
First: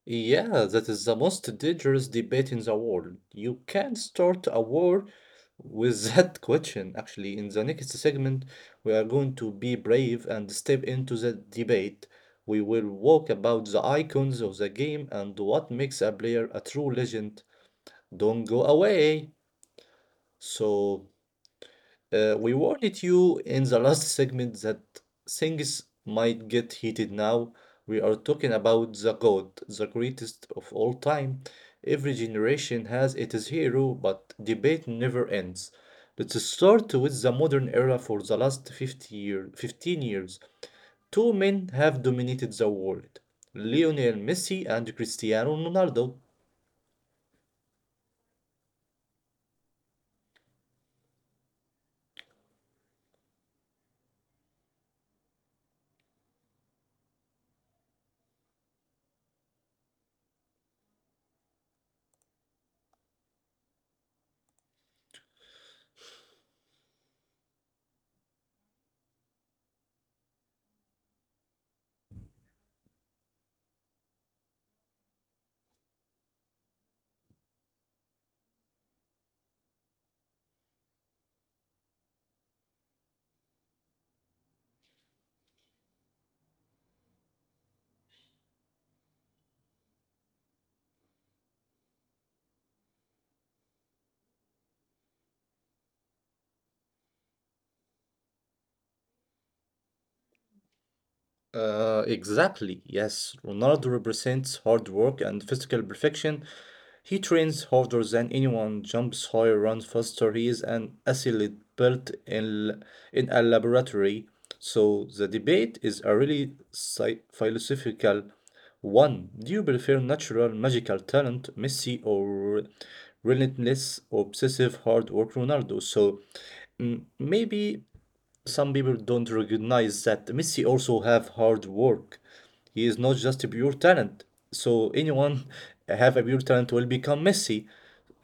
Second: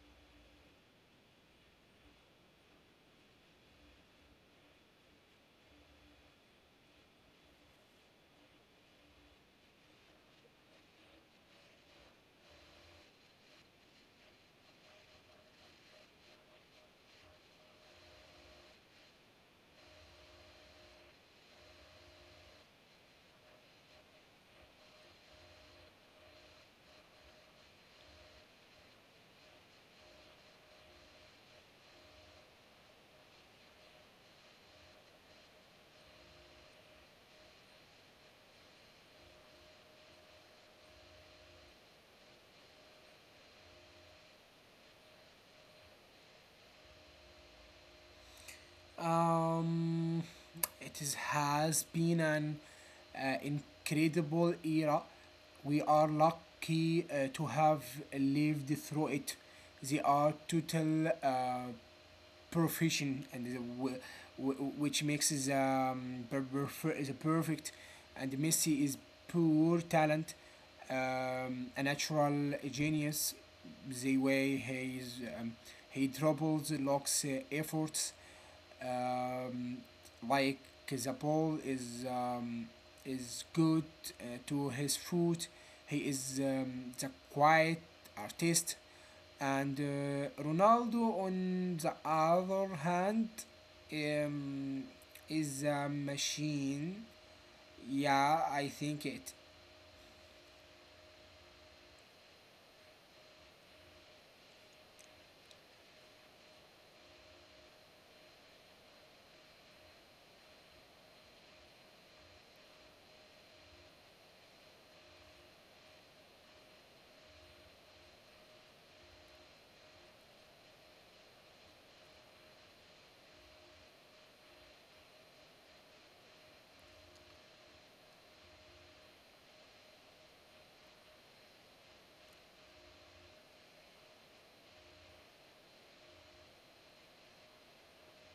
Yeah, that is the most dangerous debate in the world. You can not start a war with [LAUGHS] that question. Actually, in the next segment, we are going to be brave and step into the debate. We will walk about the icons of the game and what makes a player a true legend. Don't go away. So uh, we warned you in the last segment that things might get heated now. We are talking about the GOAT, the greatest of all time. Every generation has its hero, but debate never ends. Let's start with the modern era for the last fifty year, fifteen years. Two men have dominated the world, Lionel Messi and Cristiano Ronaldo. Um, it is, has been an uh, incredible era. We are lucky uh, to have lived through it. They are total uh, profession, and the, w- w- which makes the um, the perfect. And Messi is pure talent, um, a natural genius, the way he is, um, he doubles locks uh, efforts, um, like the ball is, um, is good uh, to his foot. He is, um, the quiet artist, and uh, Ronaldo, on the other hand, um, is a machine. Yeah, I think it. Uh, exactly. Yes, Ronaldo represents hard work and physical perfection. He trains harder than anyone, jumps higher, runs faster. He is an athlete built in in a laboratory. So the debate is a really sci- philosophical one. Do you prefer natural magical talent, Messi, or relentless, obsessive hard work, Ronaldo? So mm, maybe some people don't recognize that Messi also have hard work. He is not just a pure talent. So anyone [LAUGHS] have a pure talent will become Messi,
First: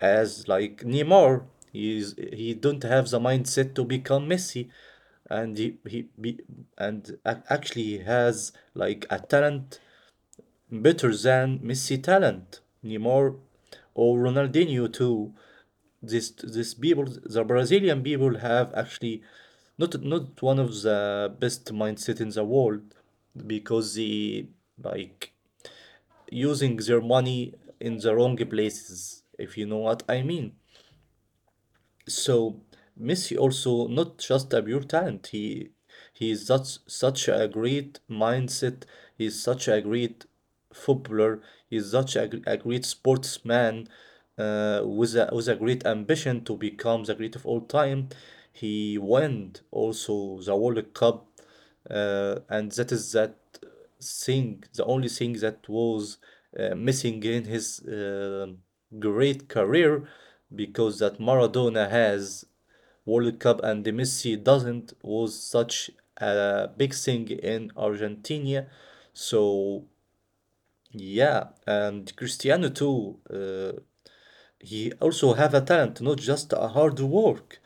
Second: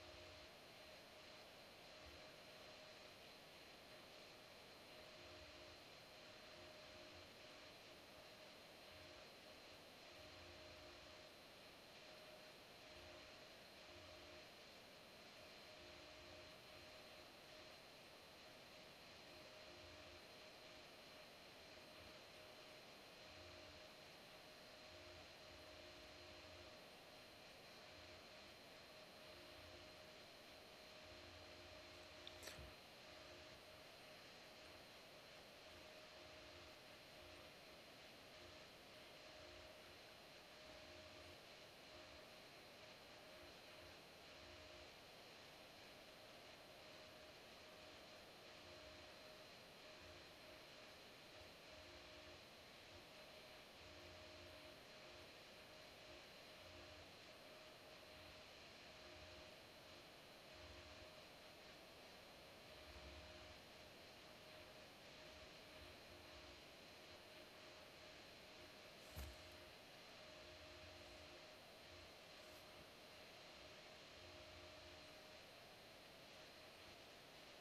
as like Neymar. He is he don't have the mindset to become Messi, and he he be, and ac- actually he has like a talent better than Messi talent, Neymar or Ronaldinho too. This this people, the Brazilian people have actually not not one of the best mindset in the world because they like using their money in the wrong places, if you know what I mean. So Messi also not just a pure talent. He he is such such a great mindset. He is such a great footballer. He is such a, gr- a great sportsman uh, with a with a great ambition to become the great of all time. He won also the World Cup, uh, and that is that thing, the only thing that was uh, missing in his uh, great career, because that Maradona has World Cup and Messi doesn't, was such a big thing in Argentina. So yeah, and Cristiano too. Uh, he also have a talent, not just a hard work.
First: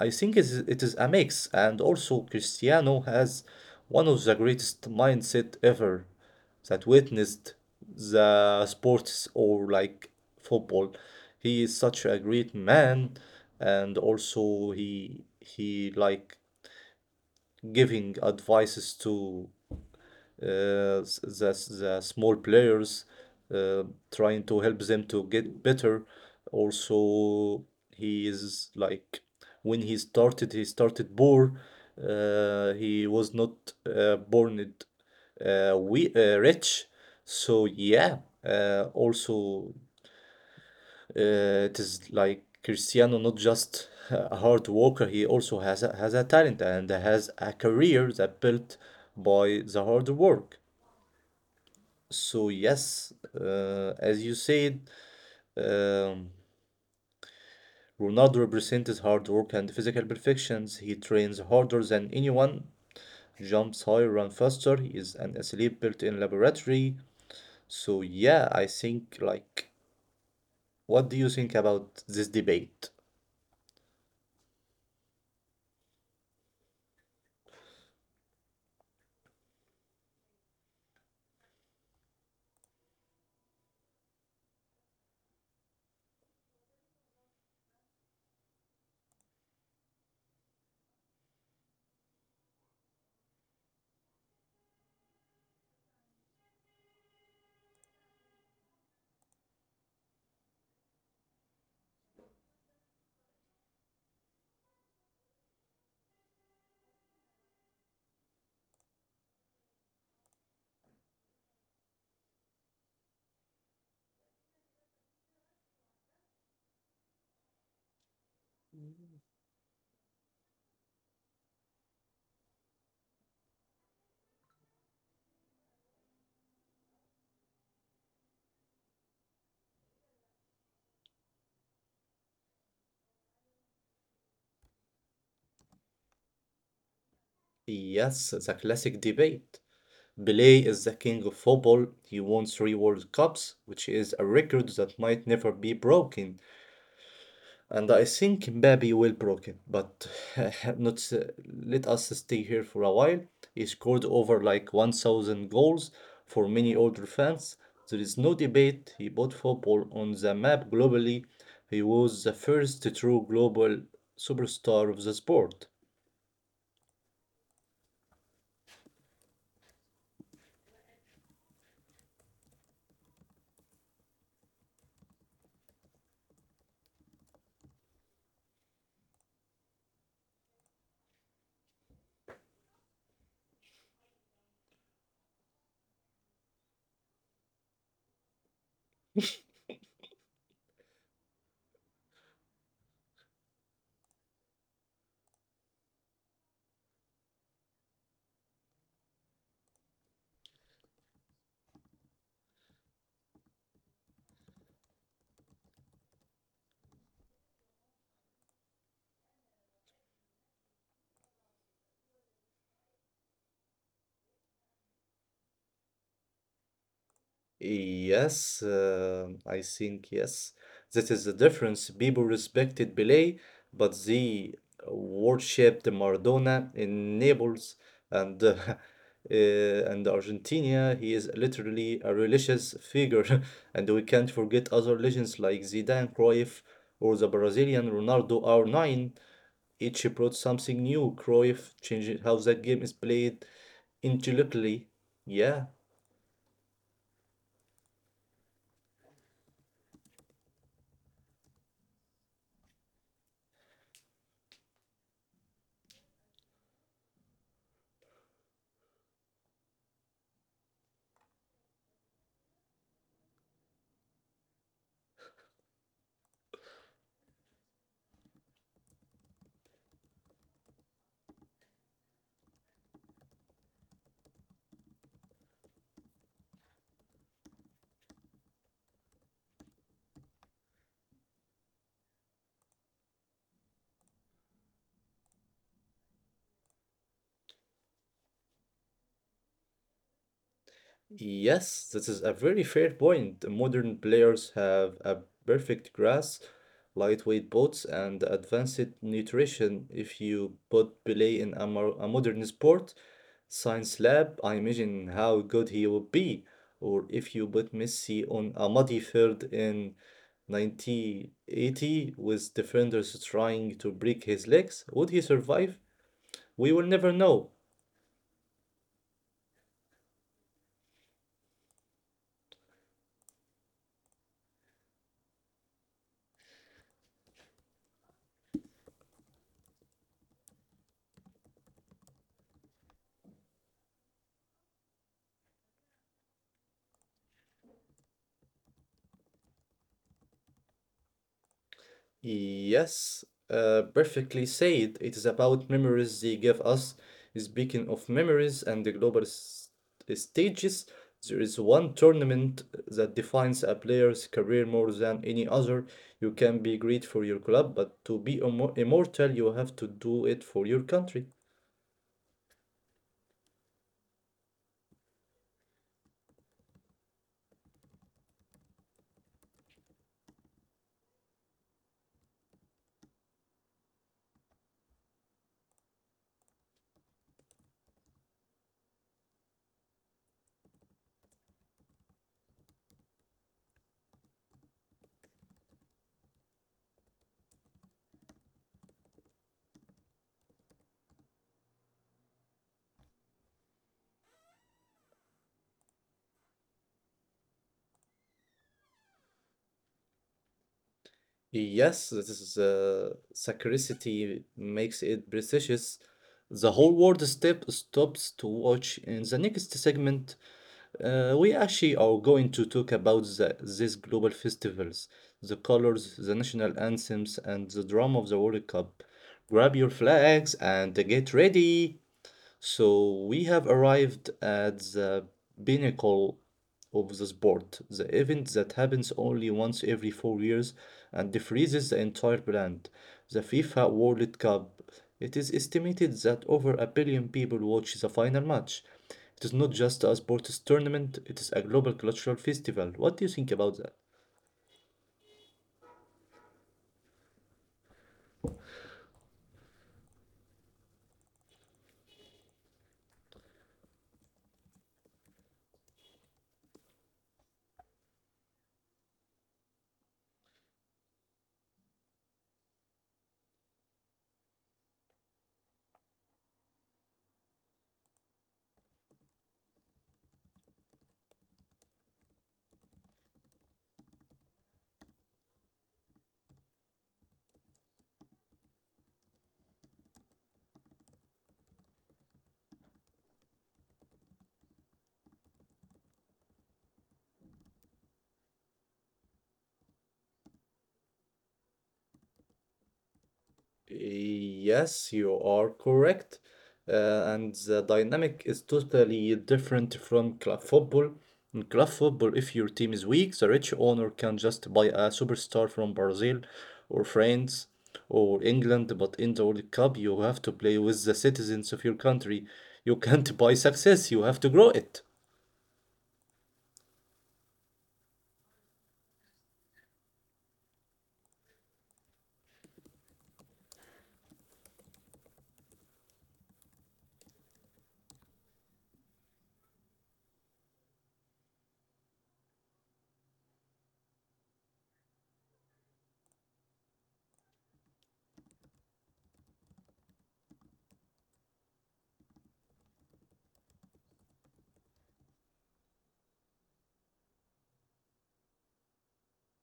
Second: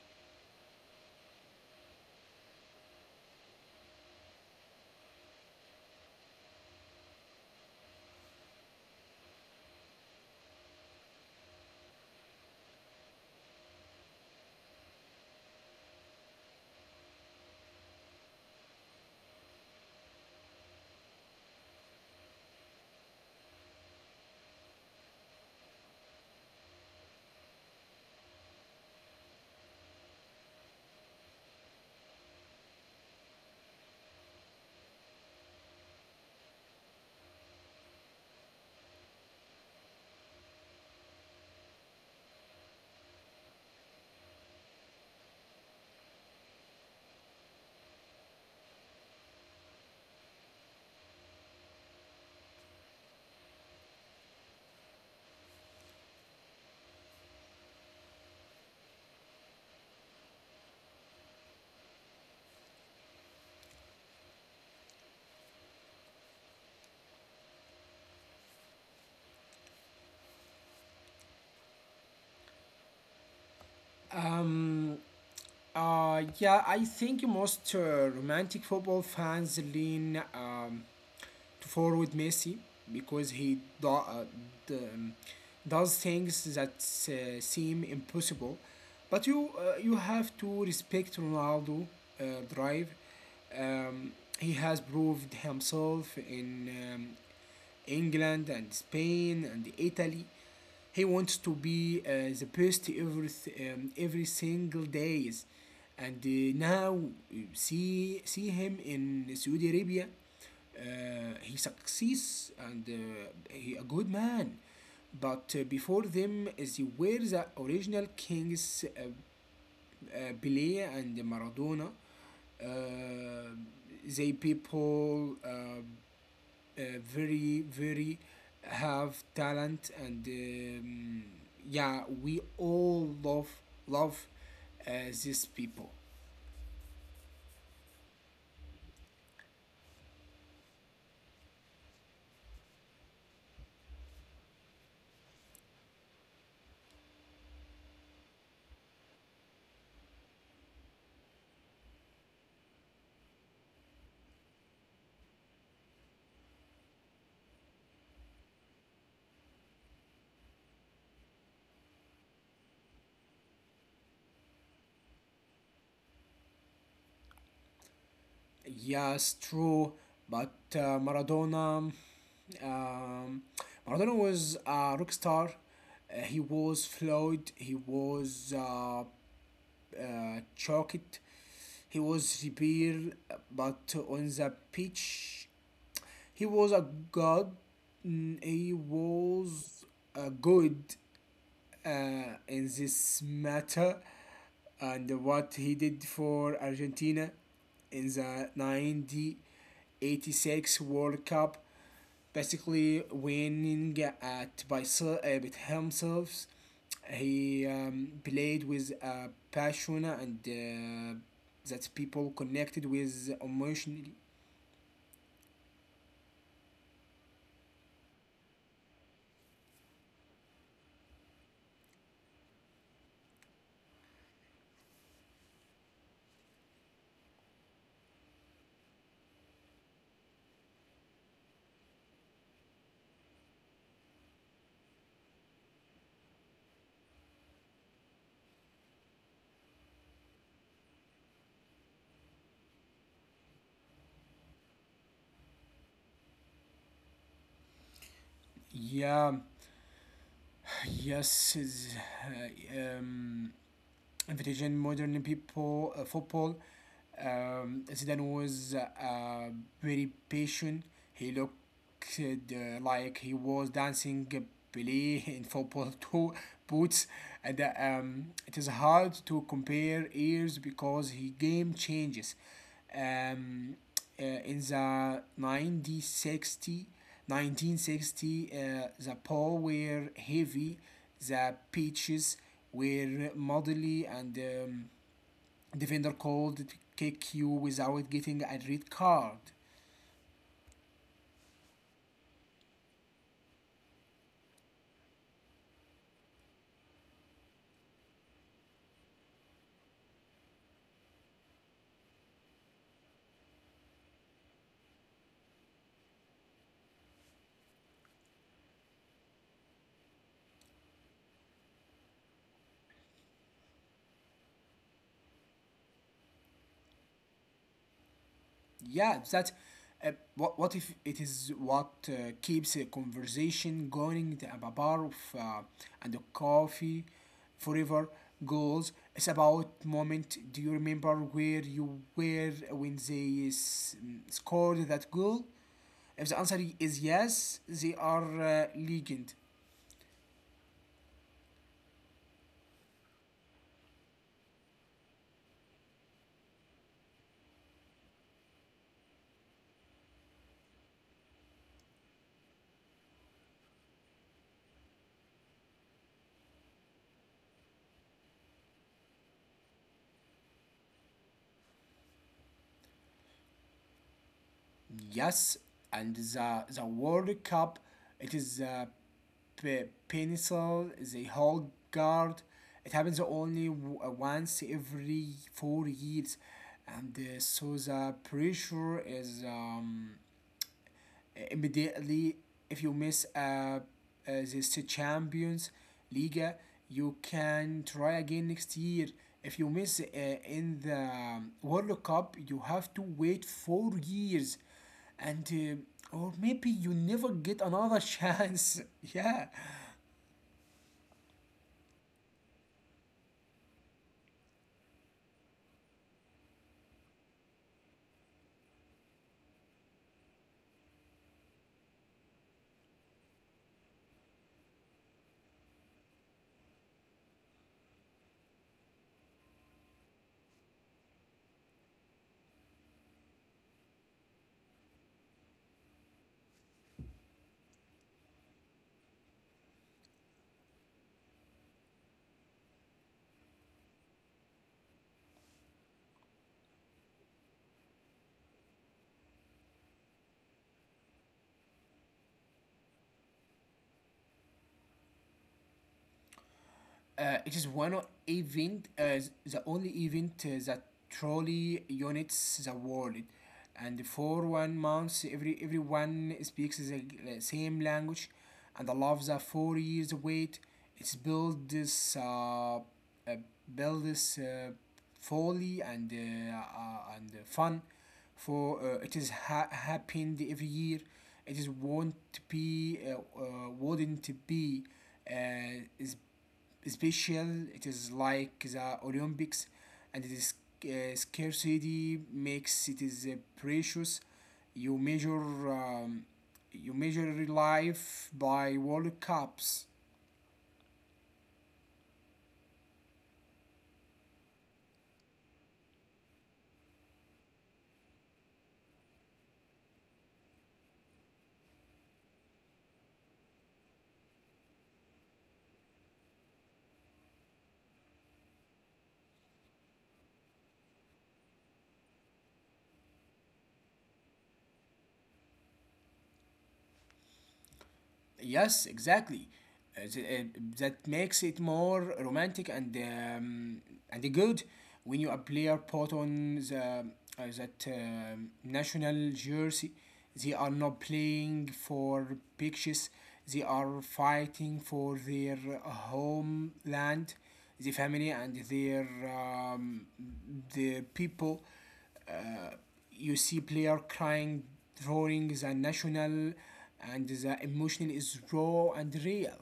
I think is- it is a mix, and also Cristiano has one of the greatest mindset ever that witnessed the sports or like football. He is such a great man, and also he he like giving advices to uh, the, the small players, uh, trying to help them to get better. Also, he is like when he started, he started poor. Uh, he was not uh, born it, uh, we uh, rich. So yeah, uh, also uh, it is like Cristiano not just a hard worker, he also has a, has a talent and has a career that built by the hard work. So yes, uh, as you said, um, Ronaldo represented hard work and physical perfections. He trains harder than anyone, jumps higher, run faster. He is an athlete built in laboratory. So yeah, I think like, what do you think about this debate? Um, uh, yeah, I think most uh, romantic football fans lean um, to forward Messi, because he do, uh, d- um, does things that uh, seem impossible. But you uh, you have to respect Ronaldo uh, drive. Um, he has proved himself in um, England and Spain and Italy. He wants to be uh, the best every um, every single days, and uh, now see see him in Saudi Arabia. Uh, he succeeds, and uh, he a good man, but uh, before them they were the original kings, uh, uh, Pelé and Maradona. uh, they people uh, uh, very very have talent, and um, yeah, we all love love uh, these people. Yes, the classic debate. Pelé is the king of football. He won three World Cups, which is a record that might never be broken. And I think Mbappe will broke it, but [LAUGHS] not s- let us stay here for a while. He scored over like one thousand goals. For many older fans, there is no debate. He put football on the map globally. He was the first true global superstar of the sport. Yes, true, but uh, Maradona, um, Maradona was a rock star. Uh, he was flawed, he was uh, uh, choked, he was revered, but on the pitch he was a god. mm, He was a good uh, in this matter, and what he did for Argentina in the nineteen eighty-six World Cup, basically winning at by se- uh, with himself. He um, played with uh, passion, and uh, that people connected with emotionally. Yes, uh, I think yes. That is the difference. People respected Pelé, but they worshipped Maradona in Naples and uh, [LAUGHS] uh, and Argentina. He is literally a religious figure, [LAUGHS] and we can't forget other legends like Zidane, Cruyff, or the Brazilian Ronaldo R nine. Each brought something new. Cruyff changed how that game is played intellectually. Yeah. Yeah. Yes, is uh, um, Norwegian modern people uh, football. Um, Zidane was uh, very patient. He looked uh, like he was dancing Pelé in football [LAUGHS] too boots, and uh, um, it is hard to compare years because he game changes. Um, uh, in the nineteen sixty, uh, the poor were heavy, the pitches were muddy, and um, defender called K Q without getting a red card. Yes, this is a very fair point. Modern players have a perfect grasp, lightweight boats, and advanced nutrition. If you put Pelé in a, mo a modern sport science lab, I imagine how good he would be. Or if you put Messi on a muddy field in nineteen eighty with defenders trying to break his legs, would he survive? We will never know. Yeah, that. Uh, what, what if it is what uh, keeps a conversation going the, a bar of, uh, and a coffee forever goals. It's about moment. Do you remember where you were when they s- scored that goal? If the answer is yes, they are uh, legend. Yes, uh, perfectly said. It is about memories they give us. Speaking of memories and the global s- stages, there is one tournament that defines a player's career more than any other. You can be great for your club, but to be immo- immortal, you have to do it for your country. Yes, and the, the World Cup, it is a pe- pencil, the whole guard. It happens only w- uh, once every four years, and uh, so the pressure is um, immediately. If you miss uh, uh, this Champions League, you can try again next year. If you miss uh, in the um, World Cup, you have to wait four years, and uh, or maybe you never get another chance. [LAUGHS] Yeah. Yes, this is, uh, scarcity makes it precious. The whole world step stops to watch. In the next segment, Uh, we actually are going to talk about the, these global festivals, the colors, the national anthems, and the drama of the World Cup. Grab your flags and get ready. So we have arrived at the pinnacle of the sport, the event that happens only once every four years and freezes the entire planet, the FIFA World Cup. It is estimated that over a billion people watch the final match. It is not just a sports tournament, it is a global cultural festival. What do you think about that? Uh, it is one o- event, uh, the only event uh, that truly unites the world, and for one month, every everyone speaks the uh, same language, and I love the four years wait. It's build this, uh, uh, build this uh, folly and uh, uh, and fun, for uh, it is ha- happened every year. It is won't be, uh, uh, wouldn't be, uh, is special. It is like the Olympics, and it is uh, scarcity makes it is uh, precious. You measure um, you measure life by World Cups. Yes, you are correct. Uh, and the dynamic is totally different from club football. In club football, if your team is weak, the rich owner can just buy a superstar from Brazil or France or England. But in the World Cup, you have to play with the citizens of your country. You can't [LAUGHS] buy success, you have to grow it. Yes, exactly. Uh, th- uh, that makes it more romantic and, um, and good when you a player put on the uh, that um, national jersey. They are not playing for pictures. They are fighting for their homeland, the family, and their, um, the people. uh, you see player crying drawings and national, and the emotion is raw and real.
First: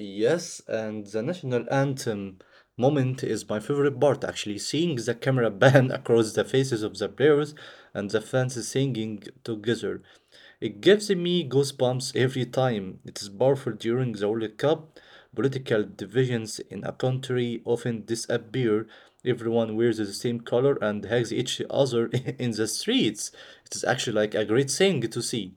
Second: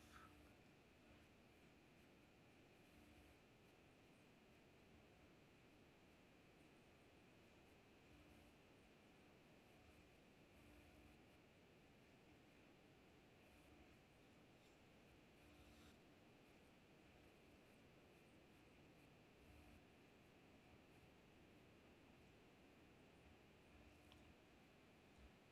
Yes, and the national anthem moment is my favorite part actually. Seeing the camera pan [LAUGHS] across the faces of the players and the fans singing together. It gives me goosebumps every time. It is powerful. During the World Cup, political divisions in a country often disappear. Everyone wears the same color and hugs each other [LAUGHS] in the streets. It is actually like a great thing to see.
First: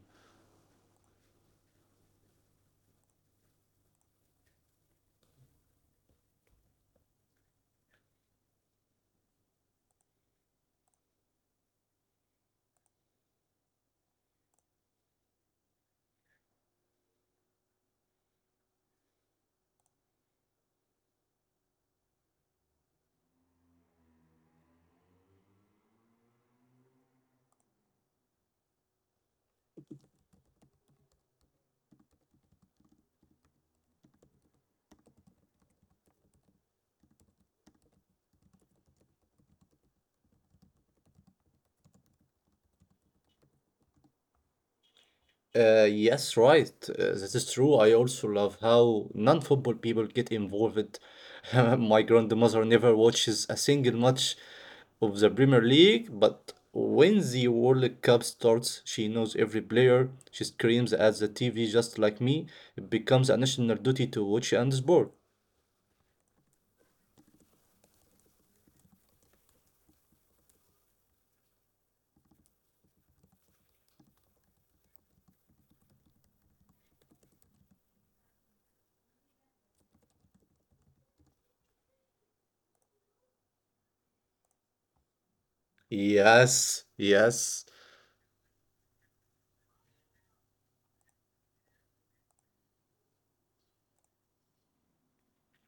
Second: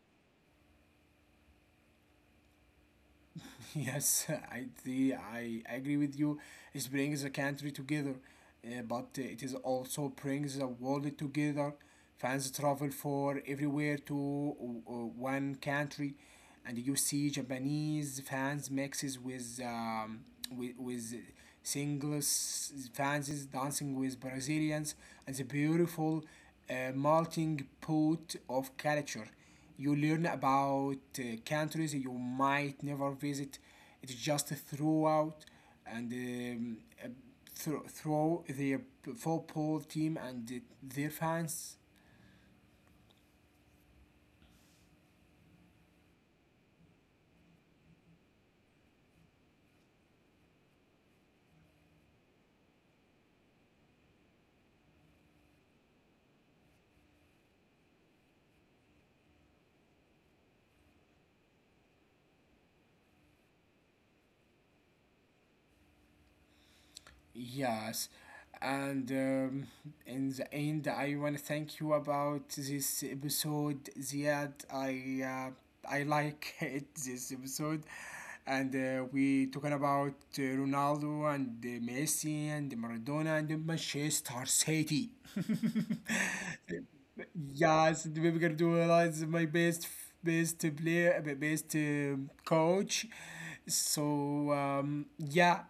[LAUGHS] Yes, I, the, I agree with you. It brings a country together, uh, but it is also brings the world together. Fans travel for everywhere to uh, one country, and you see Japanese fans mixes with um, with, with singles fans is dancing with Brazilians, and the beautiful uh, melting pot of culture. You learn about uh, countries you might never visit. It's just throughout, and um, uh, thro- through the football team and their fans. Uh, yes, right. Uh, that is true. I also love how non-football people get involved. [LAUGHS] My grandmother never watches a single match of the Premier League, but when the World Cup starts, she knows every player. She screams at the T V just like me. It becomes a national duty to watch and support. Yes, and um, in the end, I want to thank you about this episode, Ziad. I uh, I like [LAUGHS] it this episode, and uh, we talking about uh, Ronaldo and uh, Messi and Maradona and Manchester City. Yes, yes. Yes, Pep Guardiola is my best best player, uh, best uh, coach. So um, yeah,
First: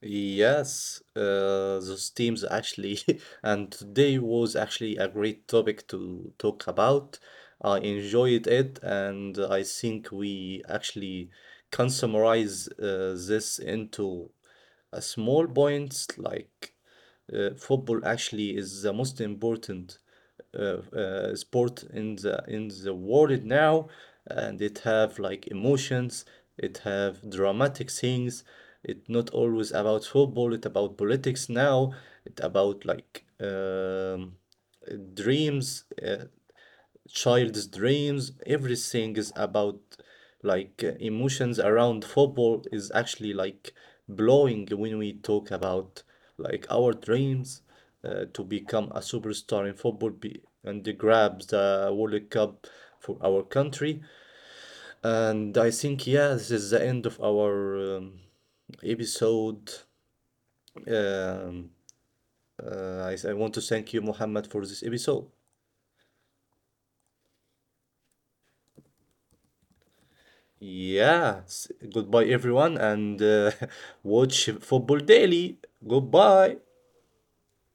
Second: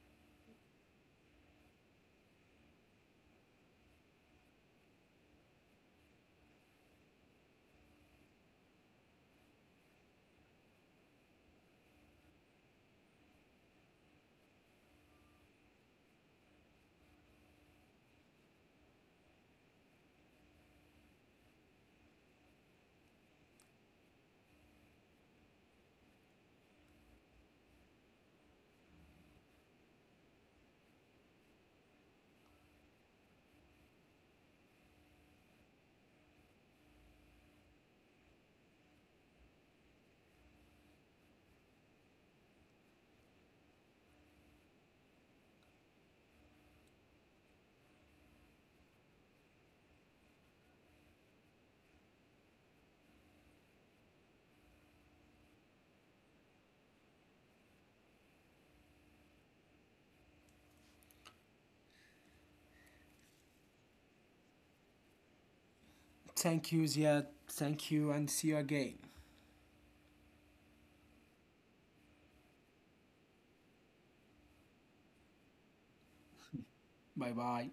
Yes, uh, those teams actually, [LAUGHS] and today was actually a great topic to talk about. I enjoyed it, and I think we actually can summarize uh, this into a small points like, uh, football actually is the most important uh, uh, sport in the in the world now, and it have like emotions, it have dramatic things, it not always about football, it about politics now, it about like, um, dreams, uh, child's dreams, everything is about like, uh, emotions around football is actually like blowing when we talk about like our dreams, uh, to become a superstar in football, be, and to grab the World Cup for our country. And I think yeah, this is the end of our um, episode. um, uh, I, I want to thank you, Muhammad, for this episode. [LAUGHS] thank you, Ziad. Thank you, and see you again. Yeah, s- goodbye everyone, and uh, [LAUGHS] watch football daily. Goodbye. 拜拜。